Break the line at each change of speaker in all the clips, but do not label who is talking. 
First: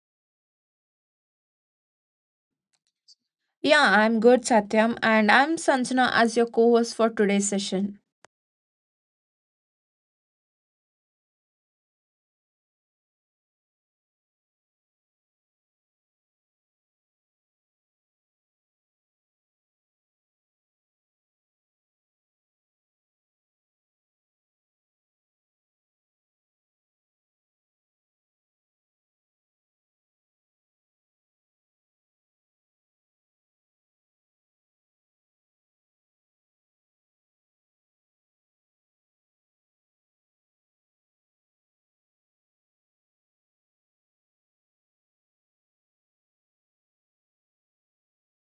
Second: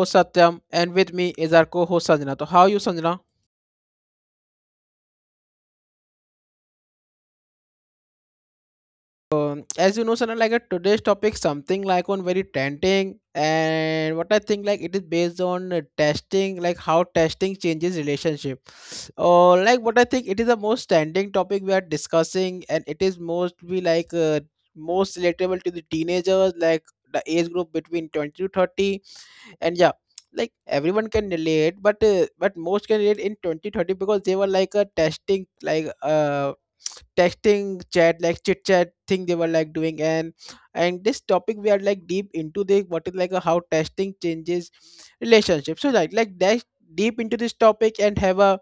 host Satyam and with me is our co-host Sanjana. So how are you Sanjana?
Yeah, I'm good, Satyam, and I'm Sanjana as your co host for today's session.
As you know Sanjana, like today's topic something like on very tempting and what I think like it is based on testing, like how testing changes relationship. Or like what I think it is the most trending topic we are discussing and it is mostly like most relatable to the teenagers like the age group between 20 to 30, and yeah, like everyone can relate but most can relate in 2030 because they were like a testing like texting chat like chit chat thing they were like doing and this topic we are like deep into the what is like a, how testing changes relationships, so like dash deep into this topic and have a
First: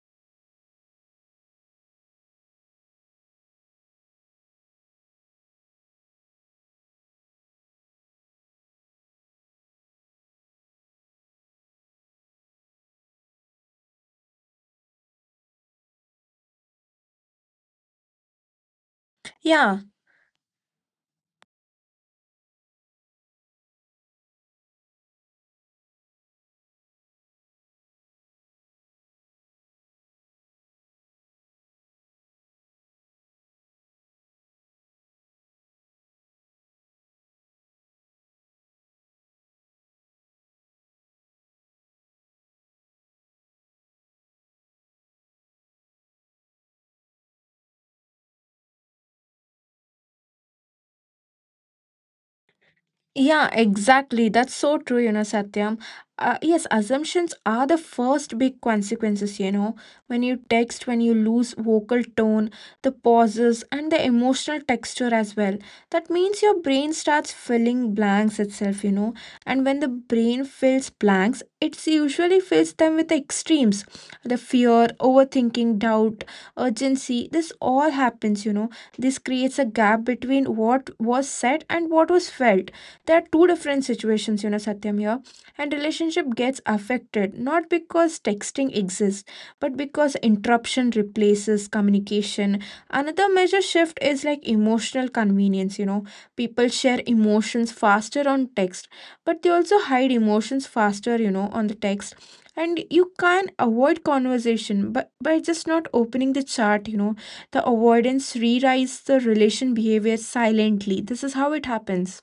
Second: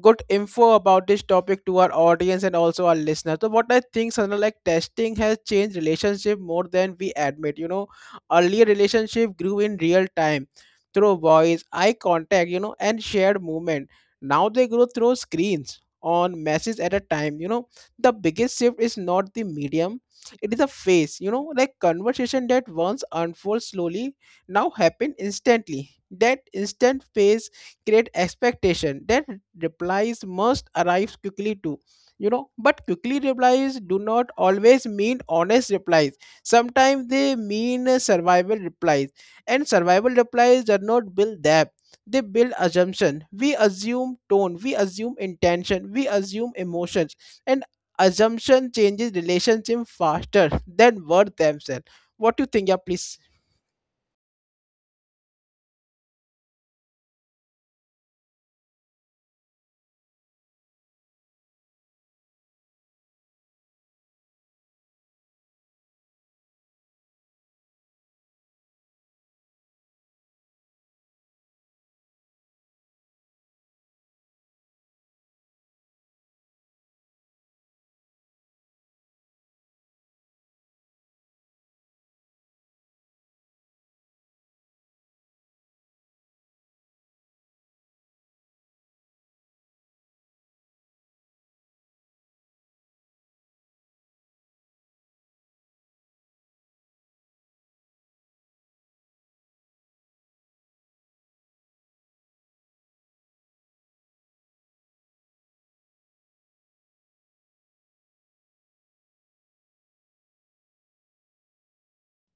good info about this topic to our audience and also our listeners. So what I think Sana, like testing has changed relationship more than we admit, you know. Earlier relationship grew in real time through voice, eye contact, you know, and shared movement. Now they grow through screens on messages at a time. You know, the biggest shift is not the
Yeah,
medium, it is a phase, you know, like conversation that once unfolds slowly now happen instantly. That instant phase create expectation that replies must arrive quickly too, you know, but quickly replies do not always mean honest replies. Sometimes they mean survival replies, and survival replies do not build depth. They build assumption. We assume tone, we assume intention, we assume emotions, and assumption changes relationship faster than words themselves. What do you think? Yeah, please.
Yeah, exactly. That's so true, you know, Satyam. Yes, assumptions are the first big consequences, you know. When you lose vocal tone, the pauses, and the emotional texture as well. That means your brain starts filling blanks itself, you know. And when the brain fills blanks, it usually fills them with the extremes. The fear, overthinking, doubt, urgency, this all happens, you know. This creates a gap between what was said and what was felt. There are two different situations, you know, Satyam here, and relationship gets affected not because texting exists, but because interruption replaces communication. Another major shift is like emotional convenience, you know. People share emotions faster on text, but they also hide emotions faster, you know, on the text. And you can avoid conversation but by just not opening the chat, you know. The avoidance rewrites the relation behavior silently. This is how it happens.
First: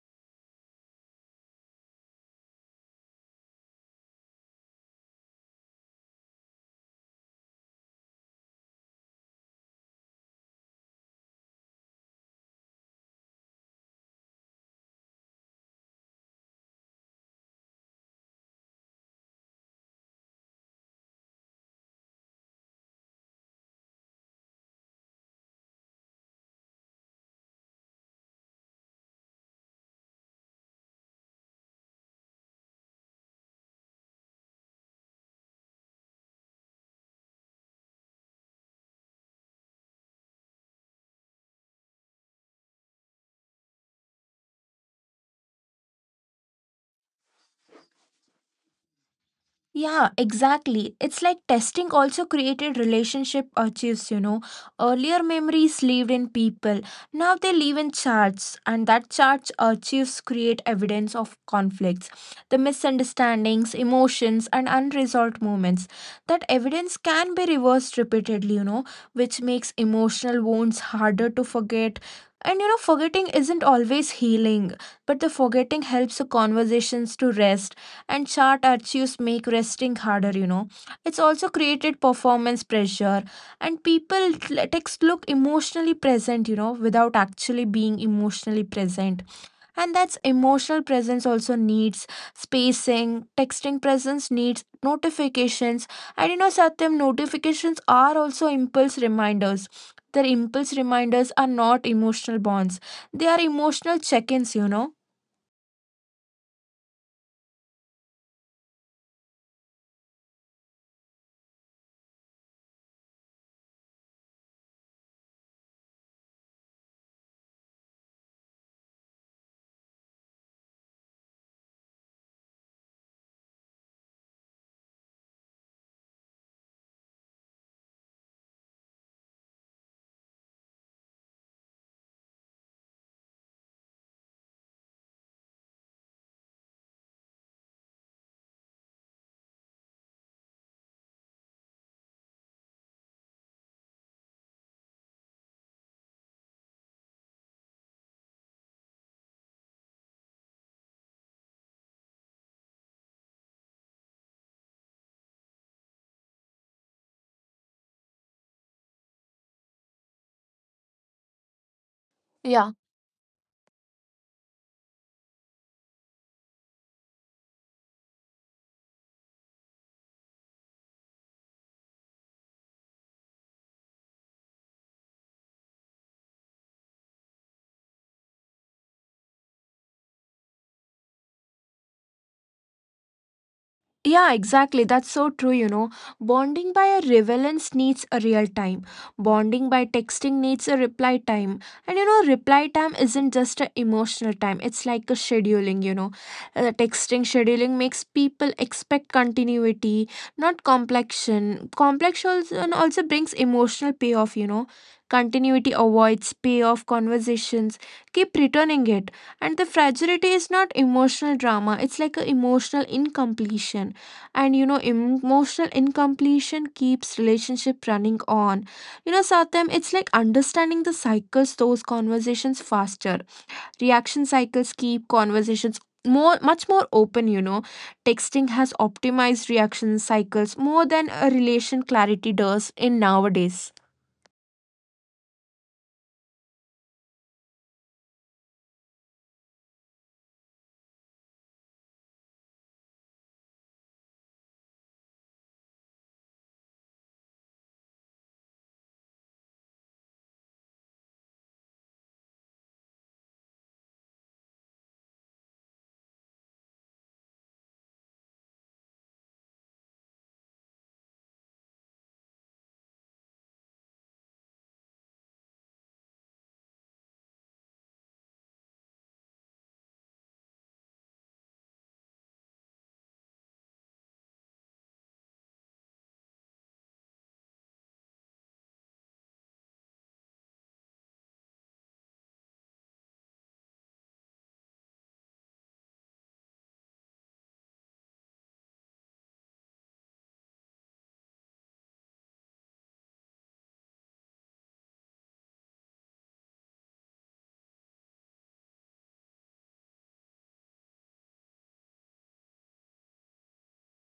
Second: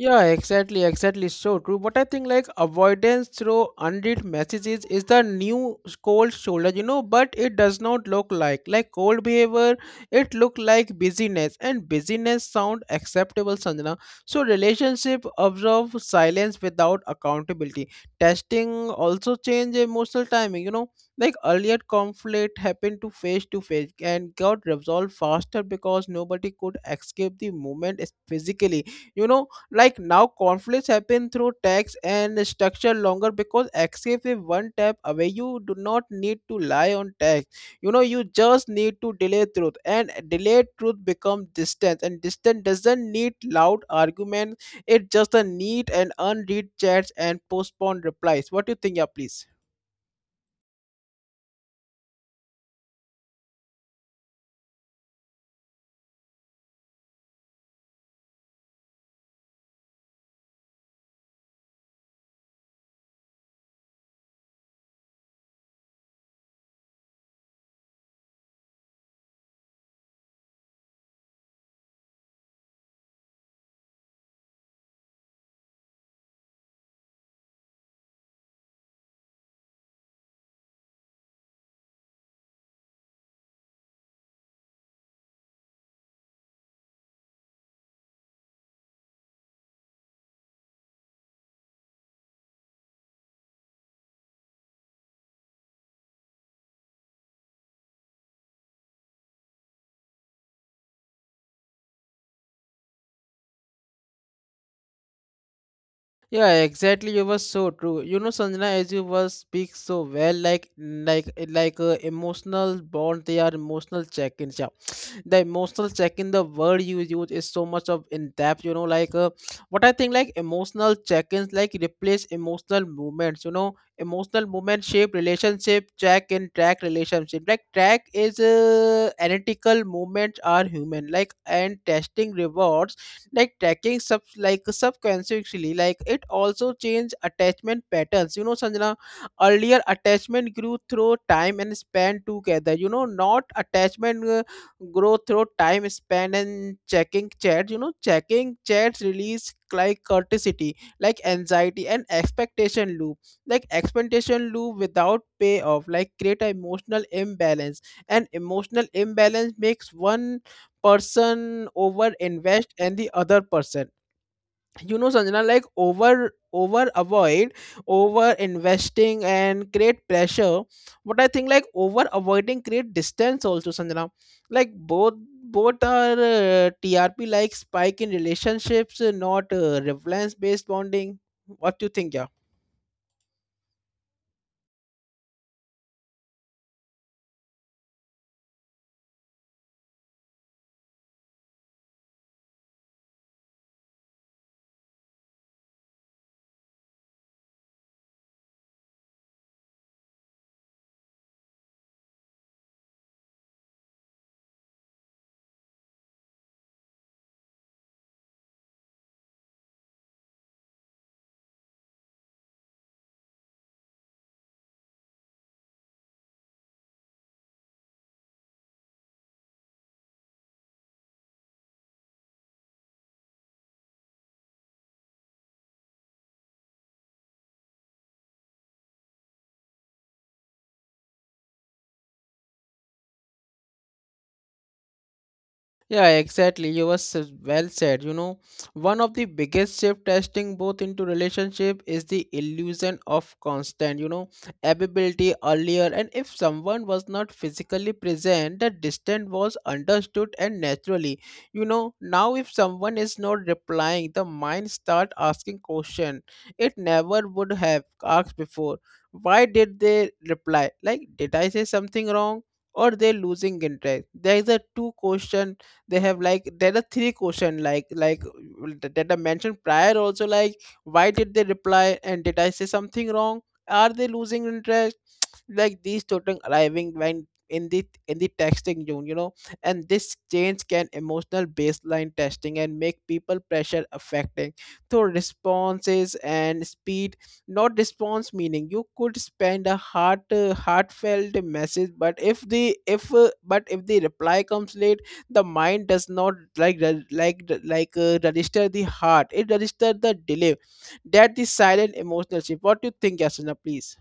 Yeah, exactly, exactly. So true. But I think like avoidance through unread messages is the new cold shoulder, you know, but it does not look like cold behavior, it look like busyness, and busyness sound acceptable, Sanjana. So relationship observe silence without accountability. Testing also change emotional timing, you know. Like earlier conflict happened to face and got resolved faster because nobody could escape the moment physically, you know. Like now conflicts happen through text and structure longer because access is one tap away. You do not need to lie on text, you know, you just need to delay truth, and delayed truth becomes distance, and distance doesn't need loud arguments, it just a need and unread chats and postponed replies. What do you think? Yeah, please.
Yeah, exactly. It's like testing also created relationship archives, you know. Earlier memories lived in people. Now they live in charts, and that charts archives create evidence of conflicts, the misunderstandings, emotions, and unresolved moments. That evidence can be reversed repeatedly, you know, which makes emotional wounds harder to forget. And you know, forgetting isn't always healing, but the forgetting helps the conversations to rest, and chart archives make resting harder, you know. It's also created performance pressure, and people let text look emotionally present, you know, without actually being emotionally present. And that's emotional presence also needs spacing. Texting presence needs notifications, and you know, Satyam, notifications are also impulse reminders. Their impulse reminders are not emotional bonds. They are emotional check-ins, you know.
Yeah, exactly. You were so true. You know, Sanjana, as you were speak so well, like emotional bond. They are emotional check-ins. Yeah. The emotional check in the word you use is so much of in depth, you know, like what I think like emotional check-ins like replace emotional movements, you know. Emotional movement shape relationship, check in track relationship, like track is analytical movements are human like, and testing rewards like tracking sub like subconsciously. Like it also change attachment patterns, you know Sanjana. Earlier attachment grew through time and span together, you know, not attachment growth through time spent and checking chats, you know. Checking chats release like corticity, like anxiety and expectation loop, like expectation loop without payoff like create an emotional imbalance, and emotional imbalance makes one person over
Yeah.
invest and the other person, you know Sanjana, like over avoid. Over investing and create pressure, but I think like over avoiding create distance also Sanjana, like both are TRP like spike in relationships, not relevance based bonding. What do you think? Yeah.
Yeah, exactly. That's so true, you know. Bonding by a relevance needs a real time. Bonding by texting needs a reply time. And you know, reply time isn't just an emotional time, it's like a scheduling, you know. Texting scheduling makes people expect continuity, not complexion. Complexion also brings emotional payoff, you know. Continuity avoids payoff conversations, keep returning it. And the fragility is not emotional drama, it's like an emotional incompletion, and you know, emotional incompletion keeps relationship running on. You know, Satyam, it's like understanding the cycles those conversations faster. Reaction cycles keep conversations more, much more open, you know. Texting has optimized reaction cycles more than a relation clarity does in nowadays.
Yeah, exactly. You was well said. You know, one of the biggest shift testing both into relationship is the illusion of constant, you know, ability earlier. And if someone was not physically present, the distance was understood and naturally. You know, now if someone is not replying, the mind start asking question it never would have asked before. Why did they reply? Like, did I say something wrong? Or they losing interest? There is a two question they have, like there are three question like that I mentioned prior also, like why did they reply, and did I say something wrong? Are they losing interest? Like these children arriving when in the texting zone, you know. And this change can emotional baseline testing and make people pressure affecting so responses and speed, not response meaning you could spend a heart heartfelt message, but if the if but if the reply comes late, the mind does not like register the heart, it register the delay. That the silent emotional shift. What do you think, Yasna, please?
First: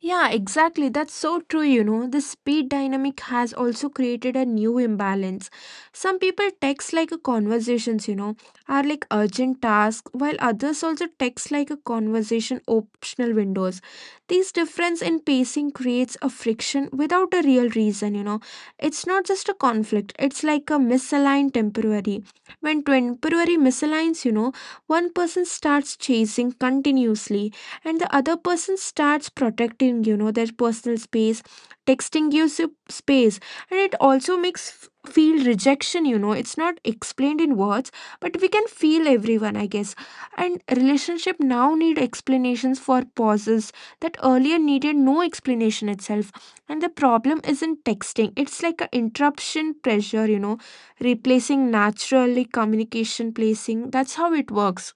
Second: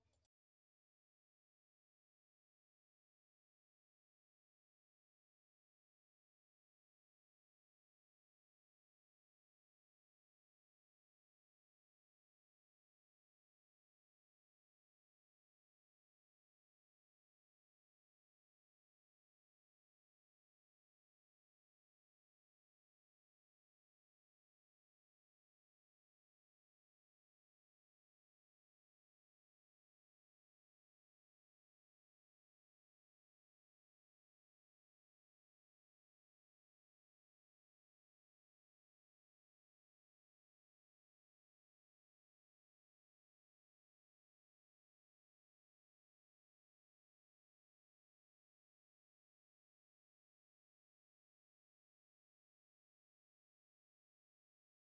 Yeah, exactly. That's so true, you know. The speed dynamic has also created a new imbalance. Some people text like a conversations, you know, are like urgent tasks, while others also text like a conversation optional windows. This difference in pacing creates a friction without a real reason, you know. It's not just a conflict, it's like a misaligned temporary. When temporary misaligns, you know, one person starts chasing continuously, and the other person starts protecting, you know, their personal space. Texting gives you space, and it also makes feel rejection, you know. It's not explained in words, but we can feel everyone, I guess. And relationship now need explanations for pauses that earlier needed no explanation itself. And the problem isn't texting, it's like an interruption pressure, you know, replacing naturally communication placing. That's how it works.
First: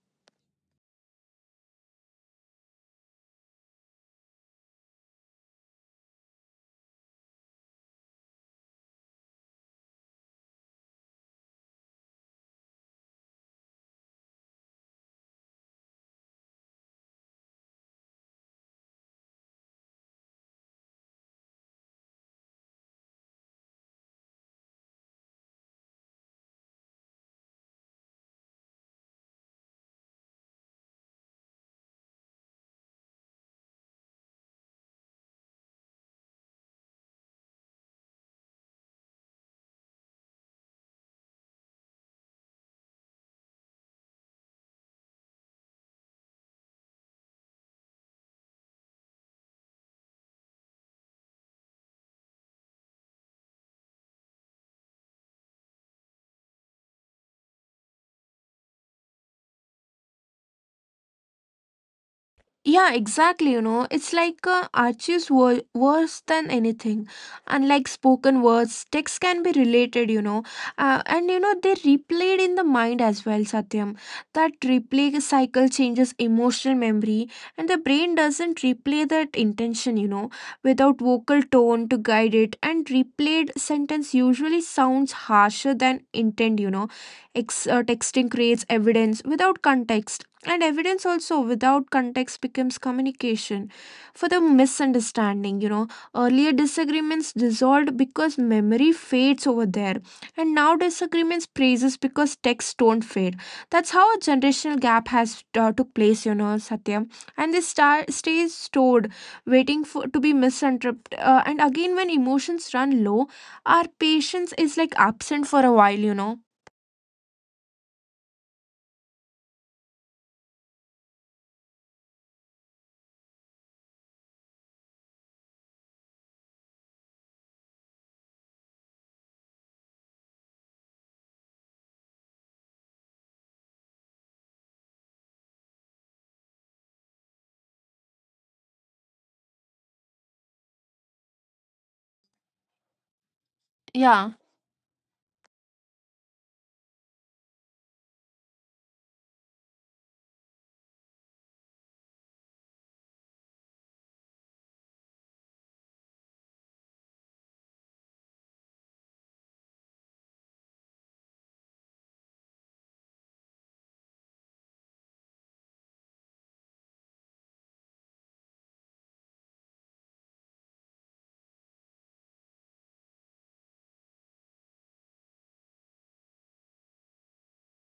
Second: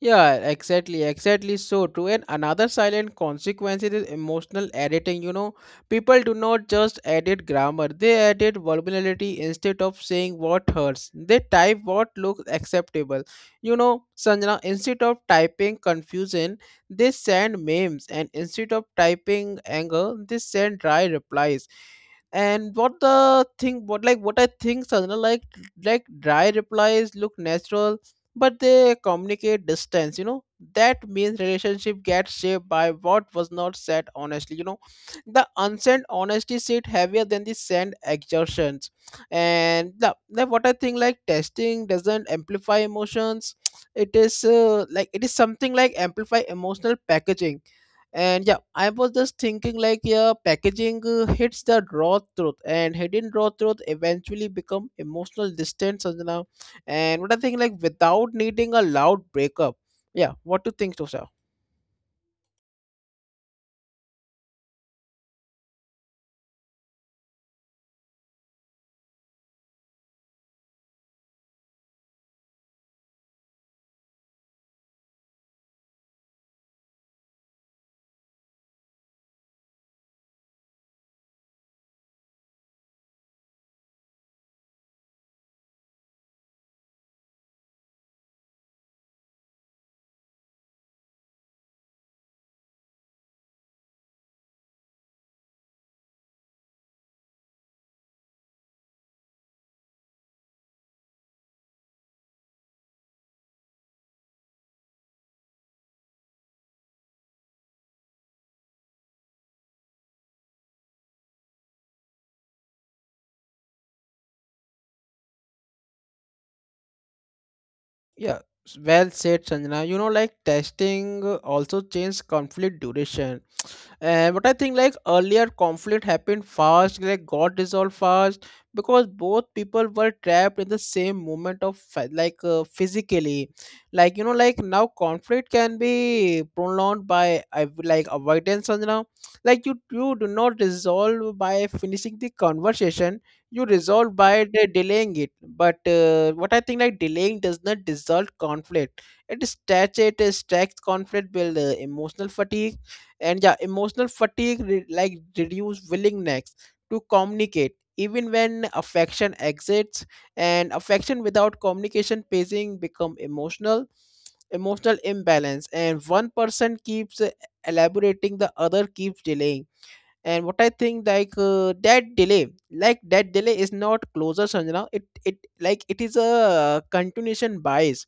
Yeah, exactly, exactly, so true. And another silent consequence is emotional editing. You know, people do not just edit grammar, they edit vulnerability. Instead of saying what hurts, they type what looks acceptable. You know, Sanjana, instead of typing confusion, they send memes, and instead of typing anger, they send dry replies. And what the thing what like what I think Sanjana, like dry replies look natural, but they communicate distance, you know. That means relationship gets shaped by what was not said honestly, you know. The unsaid honesty sit heavier than the said exertions. And the what I think like testing doesn't amplify emotions, it is like it is something like amplify emotional packaging. And yeah, I was just thinking like yeah packaging hits the raw truth, and hidden raw truth eventually become emotional distance Sanjana. And what I think, like without needing a loud breakup. Yeah, what do you think, Tosha?
Yeah, exactly. You know, it's like arches were worse than anything. Unlike spoken words, texts can be related, you know, and you know, they replayed in the mind as well, Satyam. That replay cycle changes emotional memory, and the brain doesn't replay that intention, you know, without vocal tone to guide it. And replayed sentence usually sounds harsher than intent, you know. Texting creates evidence without context, and evidence also without context becomes communication for the misunderstanding. You know, earlier disagreements dissolved because memory fades over there, and now disagreements praises because texts don't fade. That's how a generational gap has took place. You know, Satya, and this star stays stored, waiting for to be misinterpreted. And again, when emotions run low, our patience is like absent for a while. You know,
Yeah, well said, Sanjana. You know, like testing also changes conflict duration. And but I think like earlier conflict happened fast, like got resolved fast because both people were trapped in the same moment of physically, like you know. Like now conflict can be prolonged by like avoidance. And now, like you do not resolve by finishing the conversation, you resolve by
yeah.
delaying it. But what I think like delaying does not dissolve conflict. It stretches, it stacks conflict, build emotional fatigue. And yeah, emotional fatigue reduce willingness to communicate even when affection exits, and affection without communication pacing become emotional imbalance, and one person keeps elaborating, the other keeps delaying. And what I think like that delay is not closure Sanjana, it is a continuation bias.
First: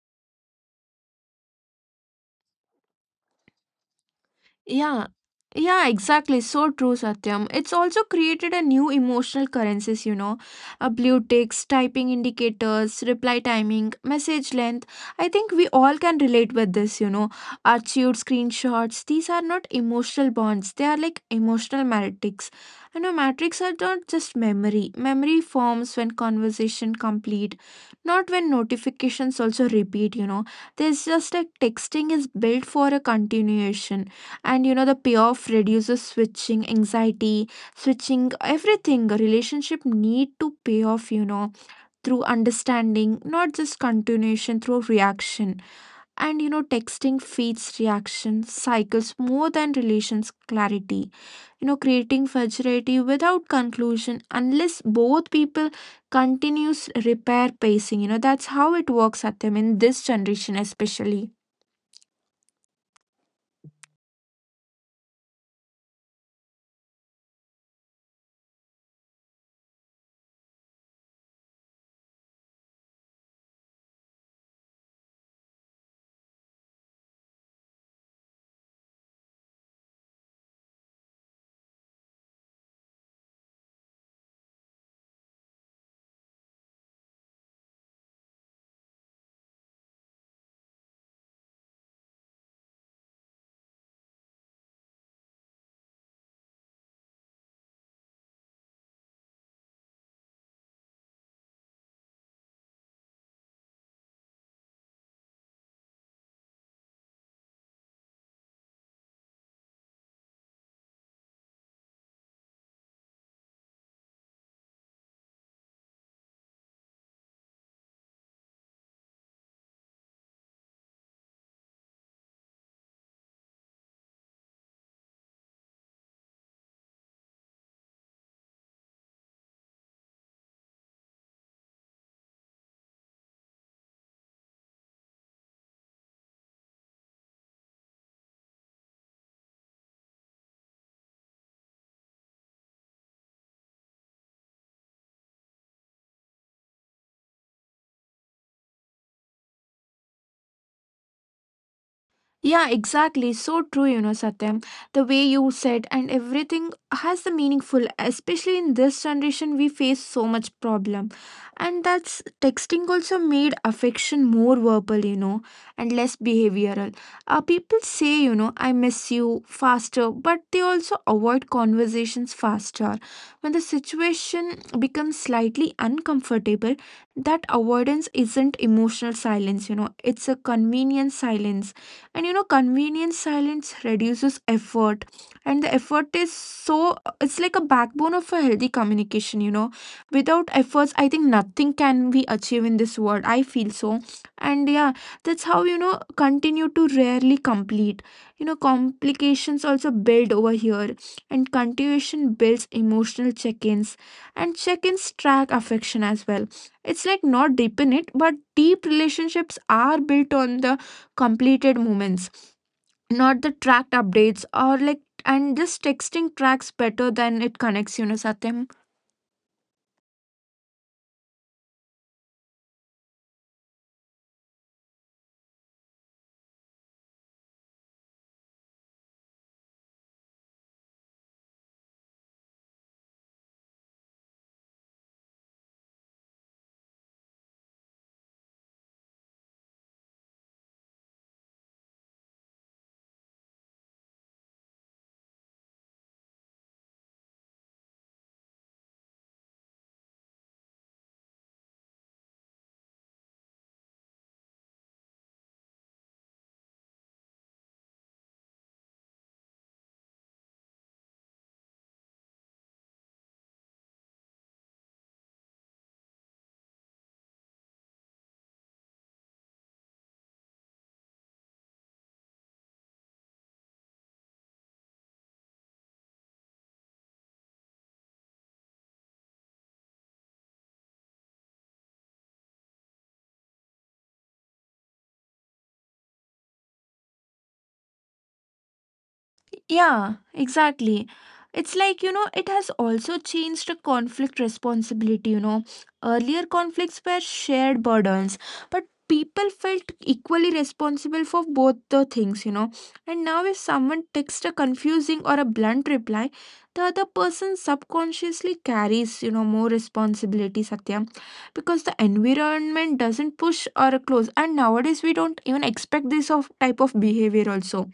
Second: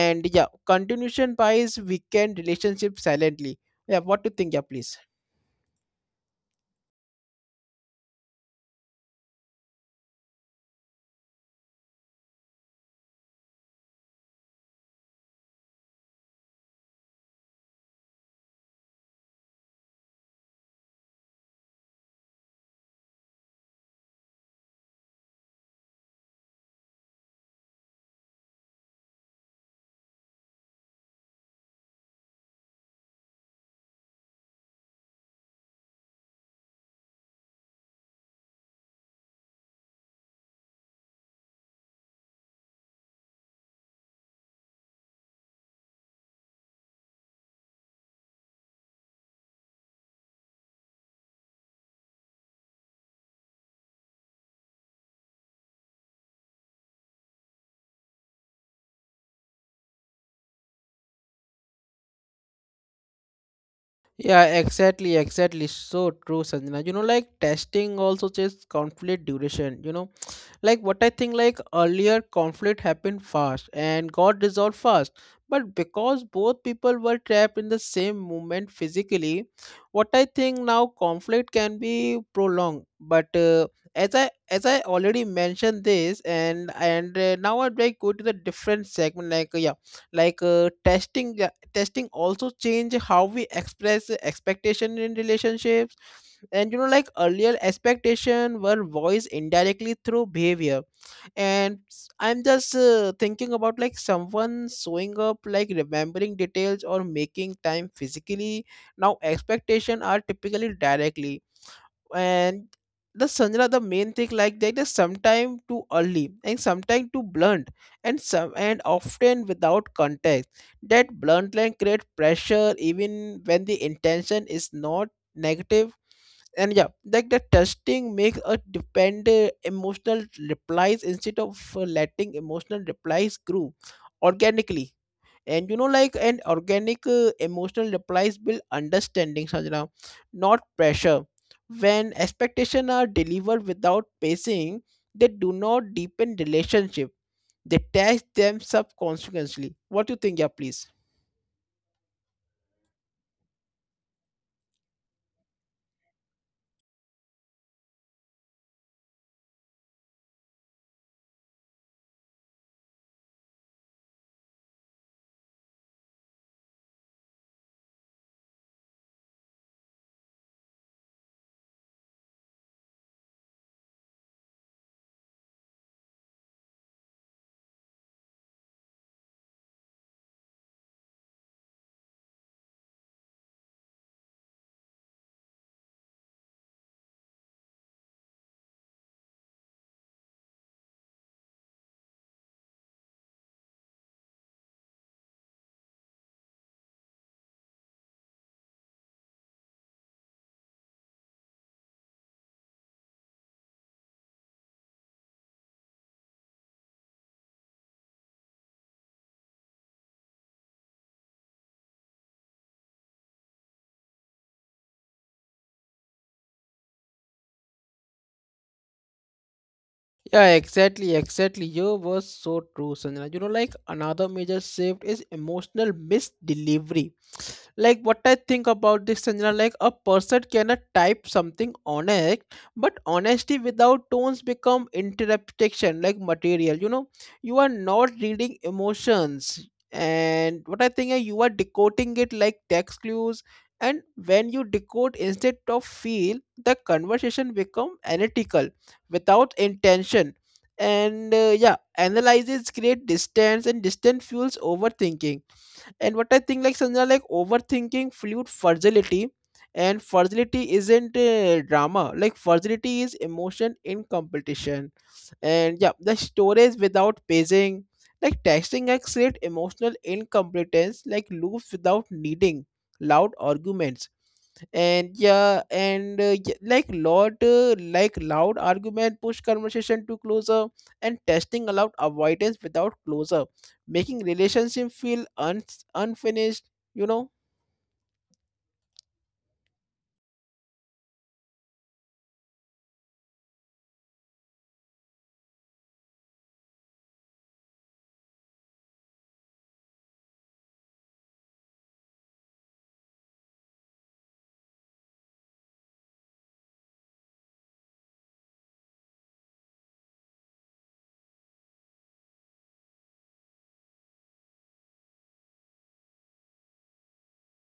And yeah, continuation bias weaken relationship silently. Yeah, what do you think? Yeah, please.
Yeah, yeah, exactly. So true, Satyam. It's also created a new emotional currencies, you know, a blue ticks, typing indicators, reply timing, message length. I think we all can relate with this, you know, archived screenshots. These are not emotional bonds, they are like emotional matrix. You know, matrix are not just memory. Memory forms when conversation complete, not when notifications also repeat, you know. There's just like texting is built for a continuation, and you know, the payoff reduces switching anxiety. Switching everything a relationship need to pay off, you know, through understanding, not just continuation through reaction. And you know, texting feeds reaction cycles more than relations clarity, you know, creating fragility without conclusion unless both people continues repair pacing, you know. That's how it works at them in this generation especially.
Yeah, exactly, exactly. So true, Sanjana. You know, like testing also just conflict duration. You know, like what I think, like earlier conflict happened fast and got resolved fast. But because both people were trapped in the same moment physically, what I think now conflict can be prolonged. But as I already mentioned this, and now I'd like go to the different segment. Like yeah, like testing. Yeah, testing also change how we express expectation in relationships. And you know, like earlier expectation were voiced indirectly through behavior, and I'm just thinking about like someone showing up like remembering details or making time physically. Now expectation are typically directly. And the Sandra, the main thing like that is sometimes too early and sometimes too blunt, and some and often without context. That blunt line creates pressure even when the intention is not negative. And yeah, like the testing makes a depend emotional replies instead of letting emotional replies grow organically. And you know, like an organic emotional replies build understanding Sajna, not pressure. When expectations are delivered without pacing, they do not deepen relationship, they test them subconsciously. What do you think? Yeah, please.
Yeah, exactly. So true, you know, Satyam. The way you said and everything has the meaningful, especially in this generation, we face so much problem. And that's texting also made affection more verbal, you know, and less behavioral. People say, you know, I miss you faster, but they also avoid conversations faster. When the situation becomes slightly uncomfortable, that avoidance isn't emotional silence, you know, it's a convenient silence. And you know, convenient silence reduces effort, and the effort is so, it's like a backbone of a healthy communication, you know. Without efforts I think nothing can be achieved in this world, I feel so. And yeah, that's how, you know, continue to rarely complete. You know, complications also build over here, and continuation builds emotional check-ins, and check-ins track affection as well. It's like not deepen it, but deep relationships are built on the completed moments, not the tracked updates or like. And this texting tracks better than it connects, you know, Satyam.
Yeah, exactly, exactly. You was so true, Sanjana. You know, like another major shift is emotional misdelivery. Like what I think about this Sanjana, like a person cannot type something honest, but honesty without tones become interpretation like material, you know. You are not reading emotions, and what I think you are decoding it like text clues. And when you decode instead of feel, the conversation become analytical without intention. And yeah, analyzes create distance, and distance fuels overthinking. And what I think, like Sanjana, like overthinking fluid fragility, and fragility isn't drama. Like fragility is emotion in competition, and yeah, the storage without pacing, like texting acts create emotional incompetence, like loops without needing loud arguments. And yeah, and y- like lot like loud argument push conversation to closer, and testing allowed avoidance without closure, making relationship feel unfinished, you know.
Yeah, exactly. It's like, you know, it has also changed the conflict responsibility, you know. Earlier conflicts were shared burdens, but people felt equally responsible for both the things, you know. And now if someone texts a confusing or a blunt reply, the other person subconsciously carries, you know, more responsibility, Satya, because the environment doesn't push or close. And nowadays we don't even expect this of type of behavior also,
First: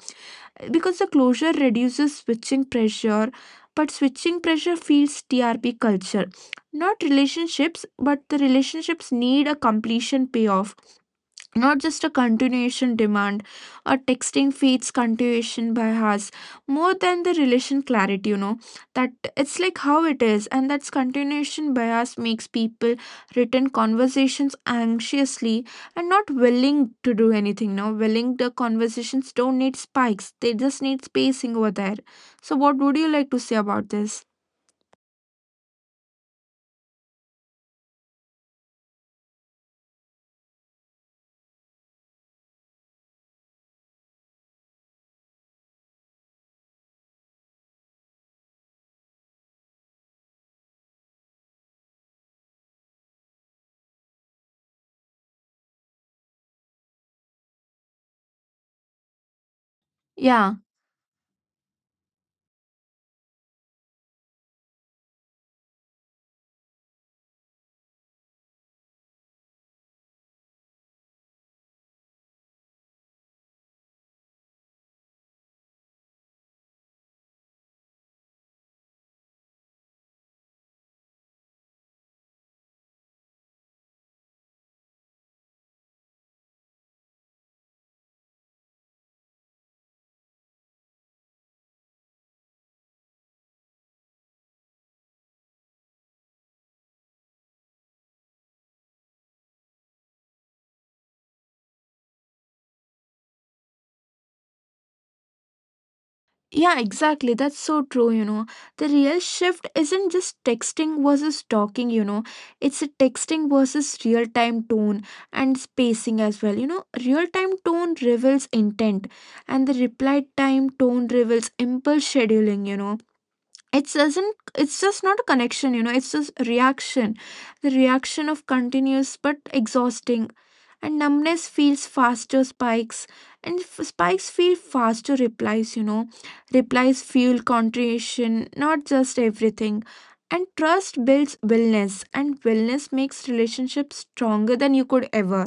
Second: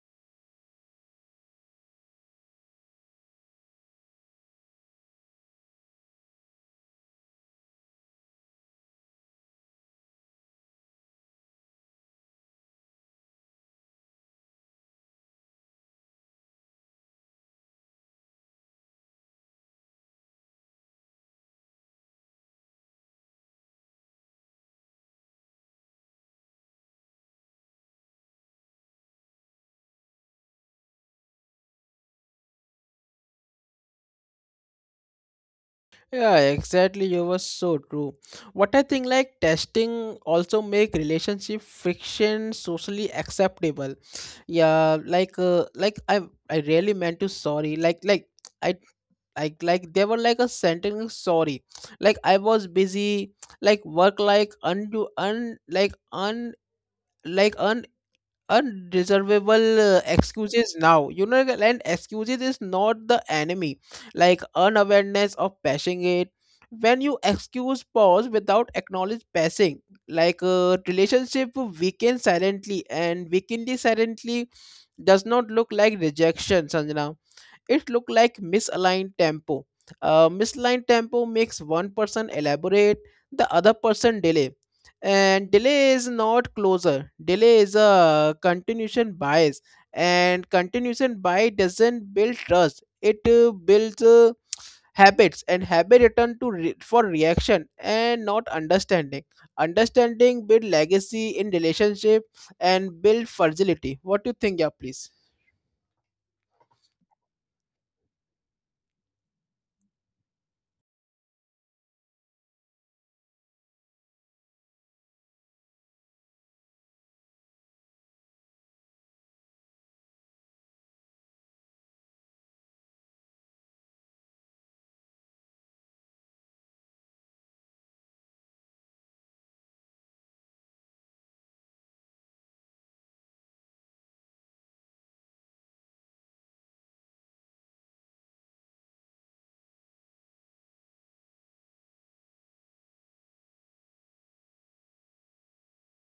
because the closure reduces switching pressure, but switching pressure feeds trp culture, not relationships. But the relationships need a completion payoff, not just a continuation demand. Or texting feeds continuation by us more than the relation clarity, you know. That, it's like how it is, and that's continuation bias makes people return conversations anxiously and not willing to do anything. Now willing the conversations don't need spikes, they just need spacing over there. So what would you like to say about this?
Yeah, exactly. You were so true. What I think like testing also make relationship friction socially acceptable. Yeah, like I really meant to sorry. Like I like they were like a sentence sorry. Like I was busy. Like work like undo un like unreservable excuses
Yeah.
now like, and excuses is not the enemy like unawareness of passing it when you excuse pause without acknowledge passing like a relationship weaken silently and weakenly silently does not look like rejection, Sanjana. It looked like misaligned tempo. Misaligned tempo makes one person elaborate, the other person delay. And delay is not closure. Delay is a continuation bias, and continuation bias doesn't build trust. It builds. Habits and habit return to for reaction and not understanding. Understanding build legacy in relationship and build fragility. What do you think? Yeah, please.
Yeah, exactly. That's so true, you know. The real shift isn't just texting versus talking, you know. It's a texting versus real time tone and spacing as well. You know, real time tone reveals intent, and the reply time tone reveals impulse scheduling, you know. It doesn't, it's just not a connection, you know, it's just a reaction. The reaction of continuous but exhausting, and numbness feels faster spikes, and spikes feel faster replies, you know. Replies fuel contrition, not just everything, and trust builds wellness, and wellness makes relationships stronger than you could ever.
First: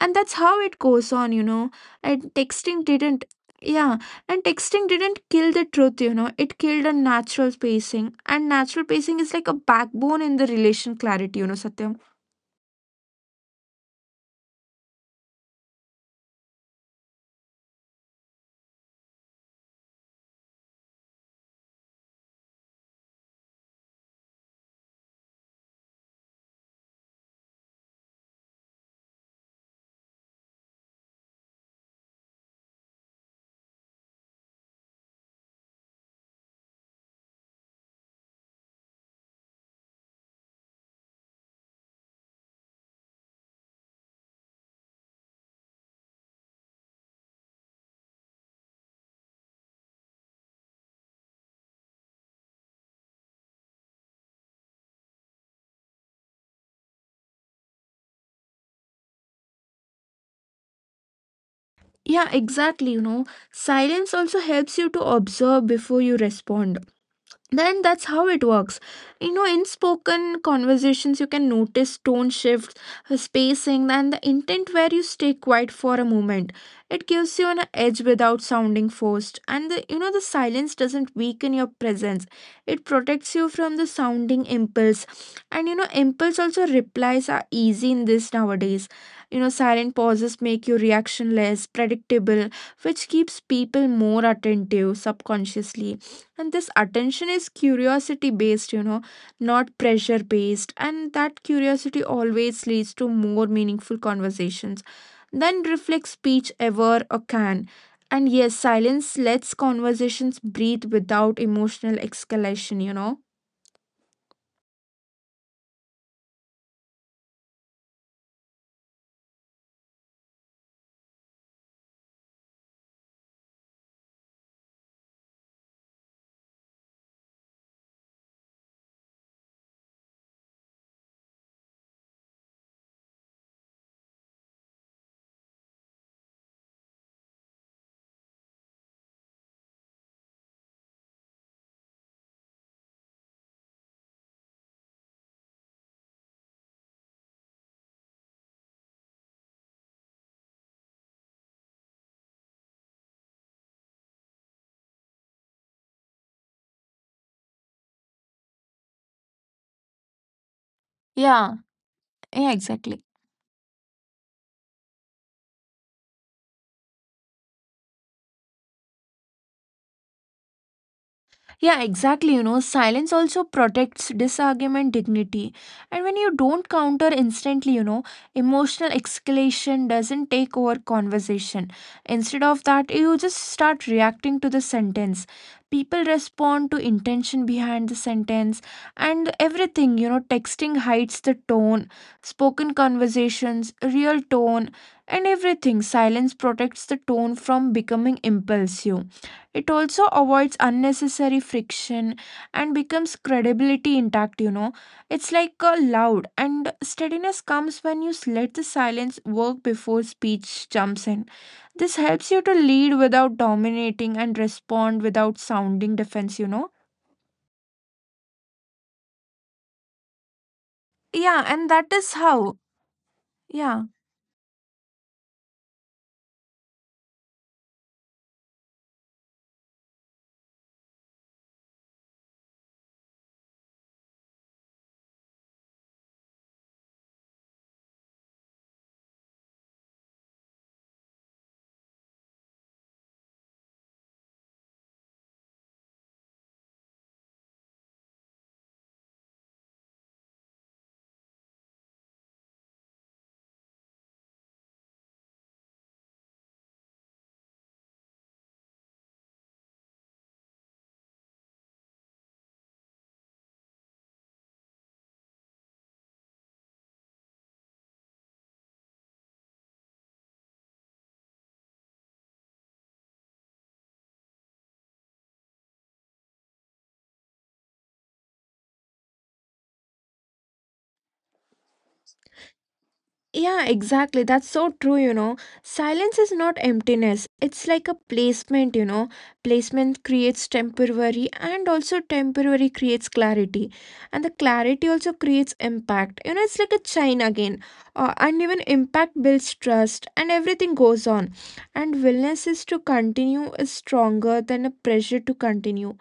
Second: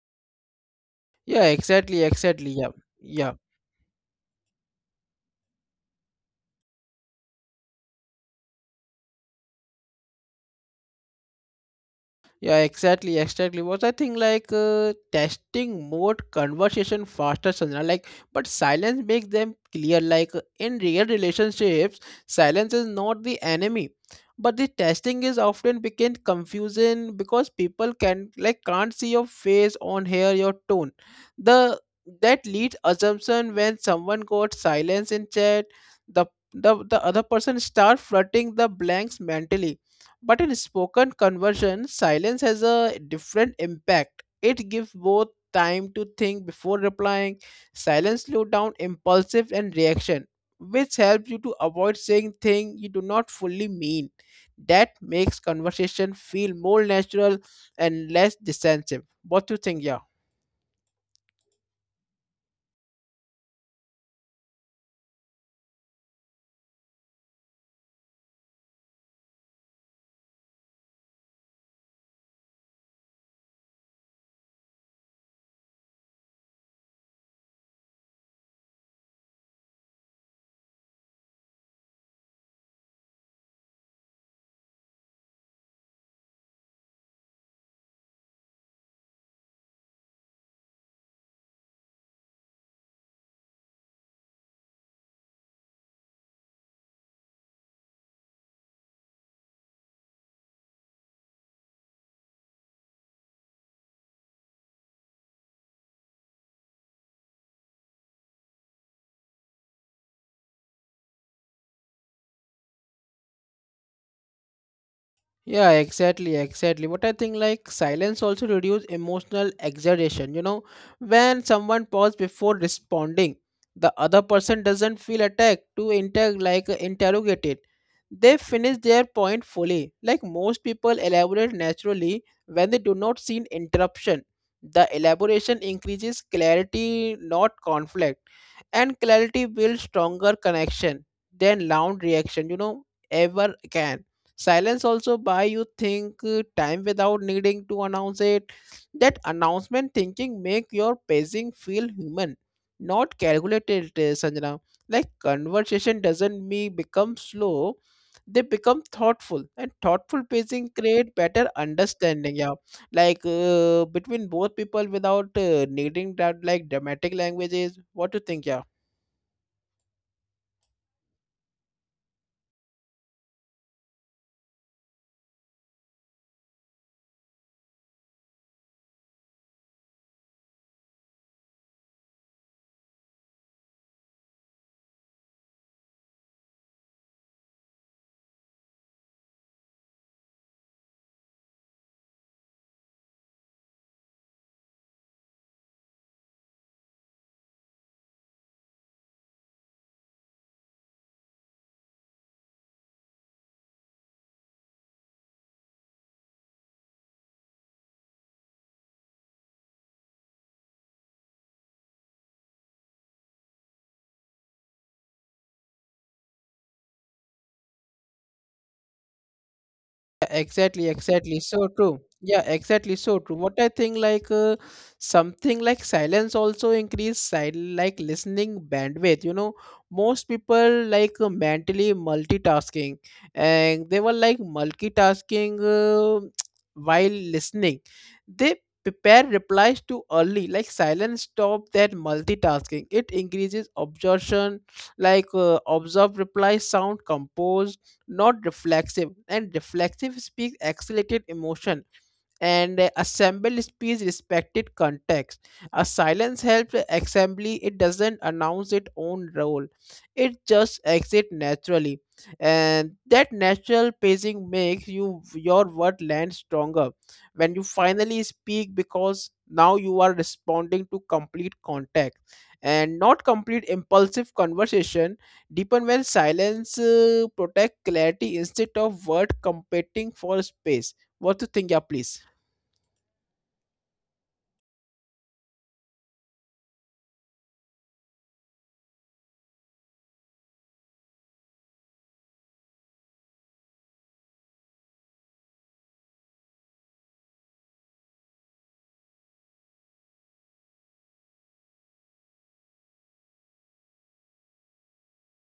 And that's how it goes on, you
Yeah,
know.
exactly,
And
exactly. Yeah,
texting didn't,
yeah.
yeah. And texting didn't kill the truth, you know. It killed a natural pacing, and natural pacing is like a backbone in the relation clarity, you know, Satyam.
Yeah, exactly, exactly. Was I think like testing mode conversation faster, Sanjana. Like, but silence makes them clear. Like in real relationships, silence is not the enemy, but the testing is often became confusing because people can't see your face on hear your tone. The That leads assumption when someone got silence in chat, the the other person start flirting the blanks mentally, but in spoken conversion, silence has a different impact. It gives both time to think before replying. Silence slows down impulsive and reaction, which helps you to avoid saying things you do not fully mean. That makes conversation feel more natural and less defensive. What do you think, yeah?
Yeah, exactly, you know. Silence also helps you to observe before you respond, then that's how it works, you know. In spoken conversations you can notice tone shifts, spacing and the intent. Where you stay quiet for a moment, it gives you an edge without sounding forced. And the, you know, the silence doesn't weaken your presence, it protects you from the sounding impulse. And you know, impulse also replies are easy in this nowadays. You know, silent pauses make you reaction less predictable, which keeps people more attentive subconsciously. And this attention is curiosity based, you know, not pressure based, and that curiosity always leads to more meaningful conversations than reflect speech ever or can. And yes, silence lets conversations breathe without emotional escalation, you know.
Yeah, exactly, exactly. But I think like silence also reduce emotional exaggeration. You know, when someone pauses before responding, the other person doesn't feel attacked to interrogated. They finish their point fully. Like most people elaborate naturally when they do not see an interruption. The elaboration increases clarity, not conflict, and clarity builds stronger connection than loud reaction, you know, ever can. Silence also buy you think time without needing to announce it. That announcement thinking make your pacing feel human, not calculated, Sanjana. Like conversation doesn't me become slow, they become thoughtful, and thoughtful pacing
Yeah,
create better
yeah,
understanding.
exactly.
Yeah, like between both people without needing that like dramatic languages. What do you think? Yeah.
Yeah, exactly. You know, silence also protects disargument dignity. And when you don't counter instantly, you know, emotional escalation doesn't take over conversation. Instead of that, you just start reacting to the sentence. People respond to intention behind the sentence and everything, you know. Texting hides the tone, spoken conversations, real tone, and everything. Silence protects the tone from becoming impulsive, it also avoids unnecessary friction and becomes credibility intact, you know. It's like a loud and steadiness comes when you let the silence work before speech jumps in. This helps you to lead without dominating and respond without sounding defense, you know.
Yeah, exactly,
Yeah, and
exactly.
that
So
is
true.
how.
Yeah, exactly. So true.
Yeah.
What I think, like something like silence also increase sil like listening bandwidth. You know, most people like mentally multitasking, and they were like multitasking while listening. They prepare replies too early. Like silence stop that multitasking. It increases absorption. Like observed replies sound composed, not reflexive, and reflexive speaks accelerated emotion, and assemble speech respected context. A silence helps assembly, it doesn't announce its own role, it just exits naturally. And that natural pacing makes you your word land stronger when you finally speak, because now you are responding to complete context and not complete impulsive. Conversation deepen when silence protect clarity instead of word competing for space. What to think? Yeah, please.
Yeah, exactly. That's so true, you know. Silence is not emptiness. It's like a placement, you know. Placement creates temporary and also temporary creates clarity. And the clarity also creates impact. You know, it's like a chain again. And even impact builds trust and everything goes on. And willingness is to continue is stronger than a pressure to continue.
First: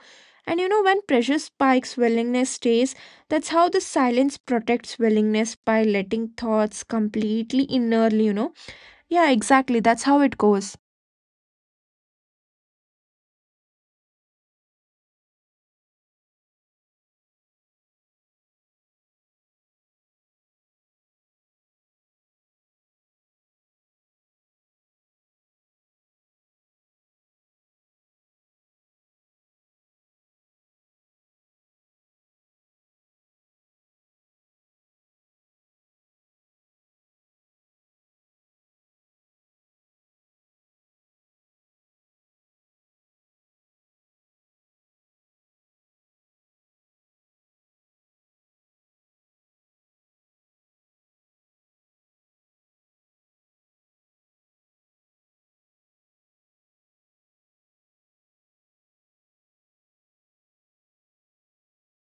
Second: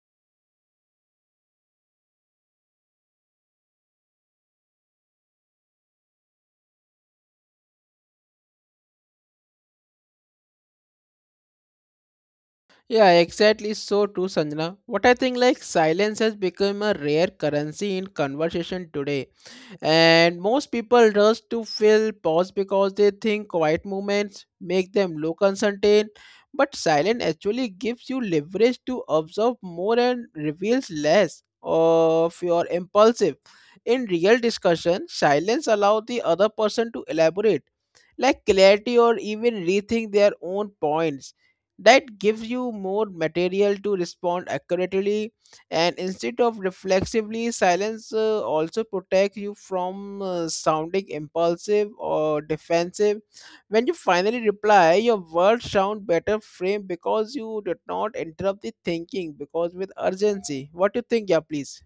And you know, when pressure spikes, willingness stays, that's how the silence protects willingness by letting thoughts completely innerly, you know. Yeah, exactly. That's how it goes.
Yeah, exactly. So true, Sanjana. What I think, like silence has become a rare currency in conversation today. And most people rush to fill pause because they think quiet moments make them look uncertain, but silence actually gives you leverage to observe more and reveals less of your impulsive. In real discussion, silence allows the other person to elaborate, like clarity or even rethink their own points. That gives you more material to respond accurately and instead of reflexively, silence also protects you from sounding impulsive or defensive. When you finally reply, your words sound better framed because you did not interrupt the thinking because with urgency. What do you think? Yeah, please.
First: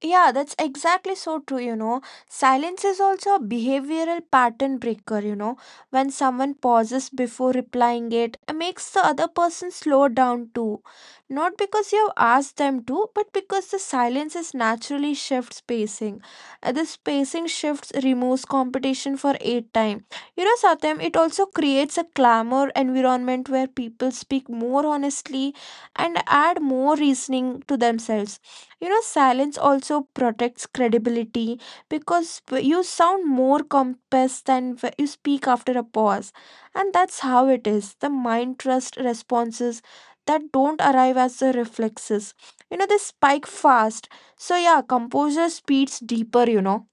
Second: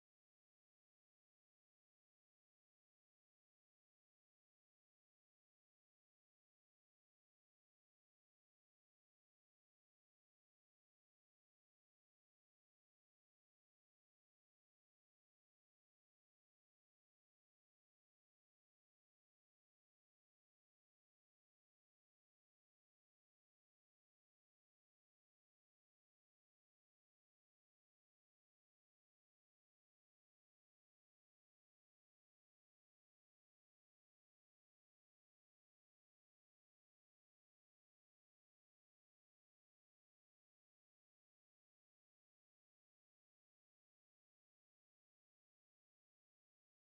Yeah, that's exactly so true, you know. Silence is also a behavioral pattern breaker, you know. When someone pauses before replying it, makes the other person slow down too. Not because you've asked them to, but because the silence is naturally shifts pacing. This pacing shifts removes competition for eight time. You know, Satyam, it also creates a clamor environment where people speak more honestly and add more reasoning to themselves. You know, silence also protects credibility, because you sound more compassed than you speak after a pause, and that's how it is. The mind trust responses that don't arrive as the reflexes, you know, they spike fast. So yeah, composure speeds deeper, you know.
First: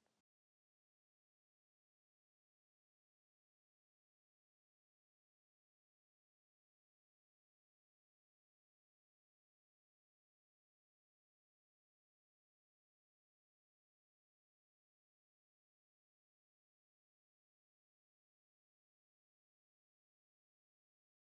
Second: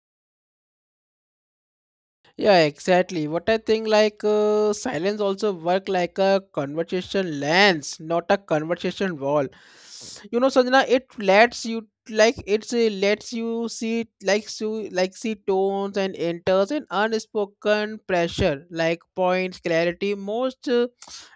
Yeah, exactly. What I think like silence also work like a conversation lens, not a conversation wall. You know, Sanjana, it lets you like it's lets you see see tones and enters and unspoken pressure like points clarity most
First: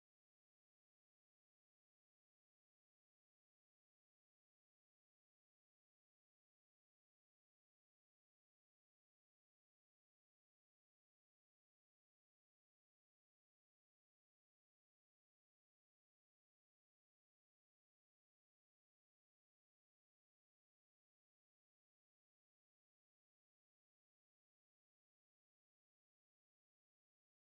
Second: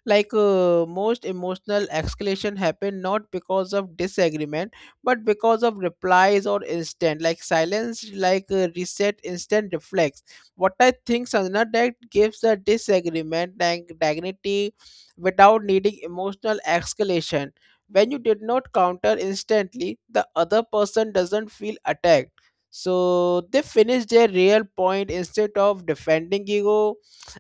like most emotional escalation happen not because of disagreement, but because of replies or instant like silence like reset instant reflex. What I think, Sanjana, that gives the disagreement like dignity without needing emotional escalation. When you did not counter instantly, the other person doesn't feel attacked, so they finish their real point instead of defending ego,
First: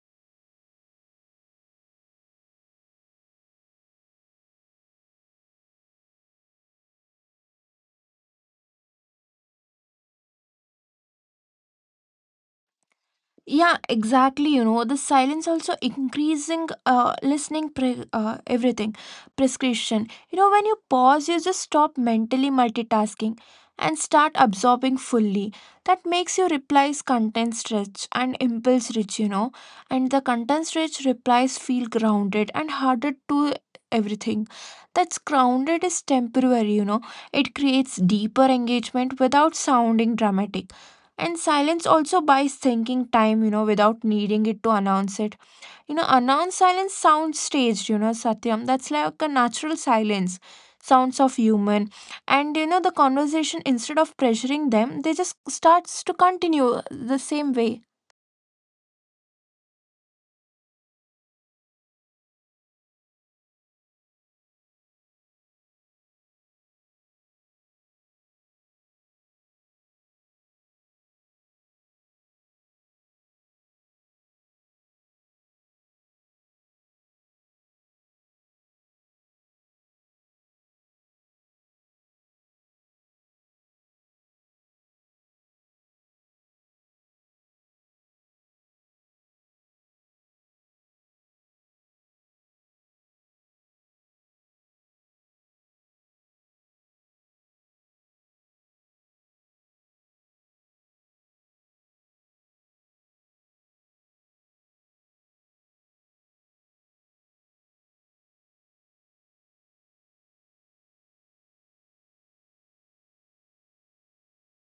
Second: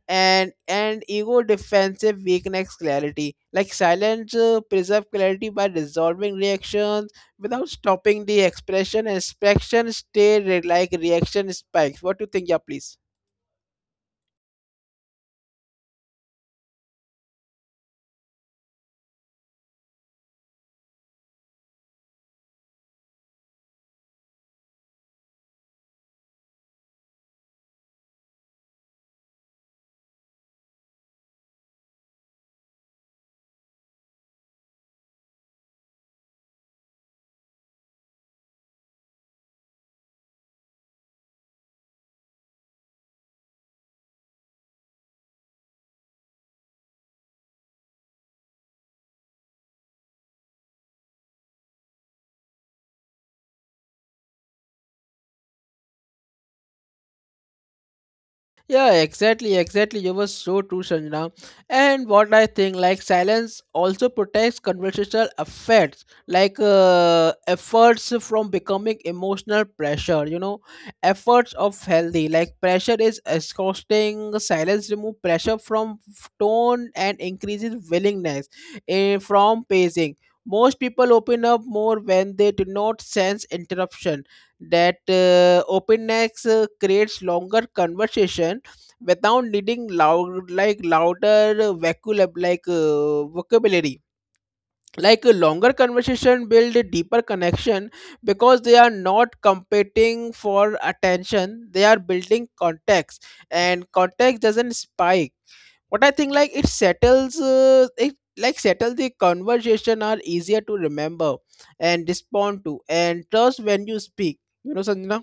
and ego defensive weakness clarity, like silence preserve clarity by resolving reactions without stopping the expression, and expression stay reaction spikes. What do you think? Yeah, please.
Yeah, exactly. You know, the silence also increasing listening everything prescription. You know, when you pause, you just stop mentally multitasking and start absorbing fully. That makes your replies content rich and impulse rich, you know, and the content rich replies feel grounded and harder to everything. That's grounded is temporary, you know, it creates deeper engagement without sounding dramatic. And silence also buys thinking time, you know, without needing it to announce it. You know, announced silence sounds staged, you know, Satyam. That's like a natural silence, sounds of human. And, you know, the conversation, instead of pressuring them, they just starts to continue the same way.
Yeah, exactly, exactly. You were so true, Sanjana. And what I think, like silence also protects conversational effects, like efforts from becoming emotional pressure. You know, efforts of healthy, like pressure is exhausting. Silence remove pressure from tone and increases willingness from pacing. Most people open up more when they do not sense interruption. That openness creates longer conversation without needing loud like louder vocab like vocabulary, like a longer conversation build a deeper connection because they are not competing for attention, they are building context, and context doesn't spike. What I think, like it settles, it like settle the conversation are easier to remember and respond to and trust when you speak, you know, Sanjana.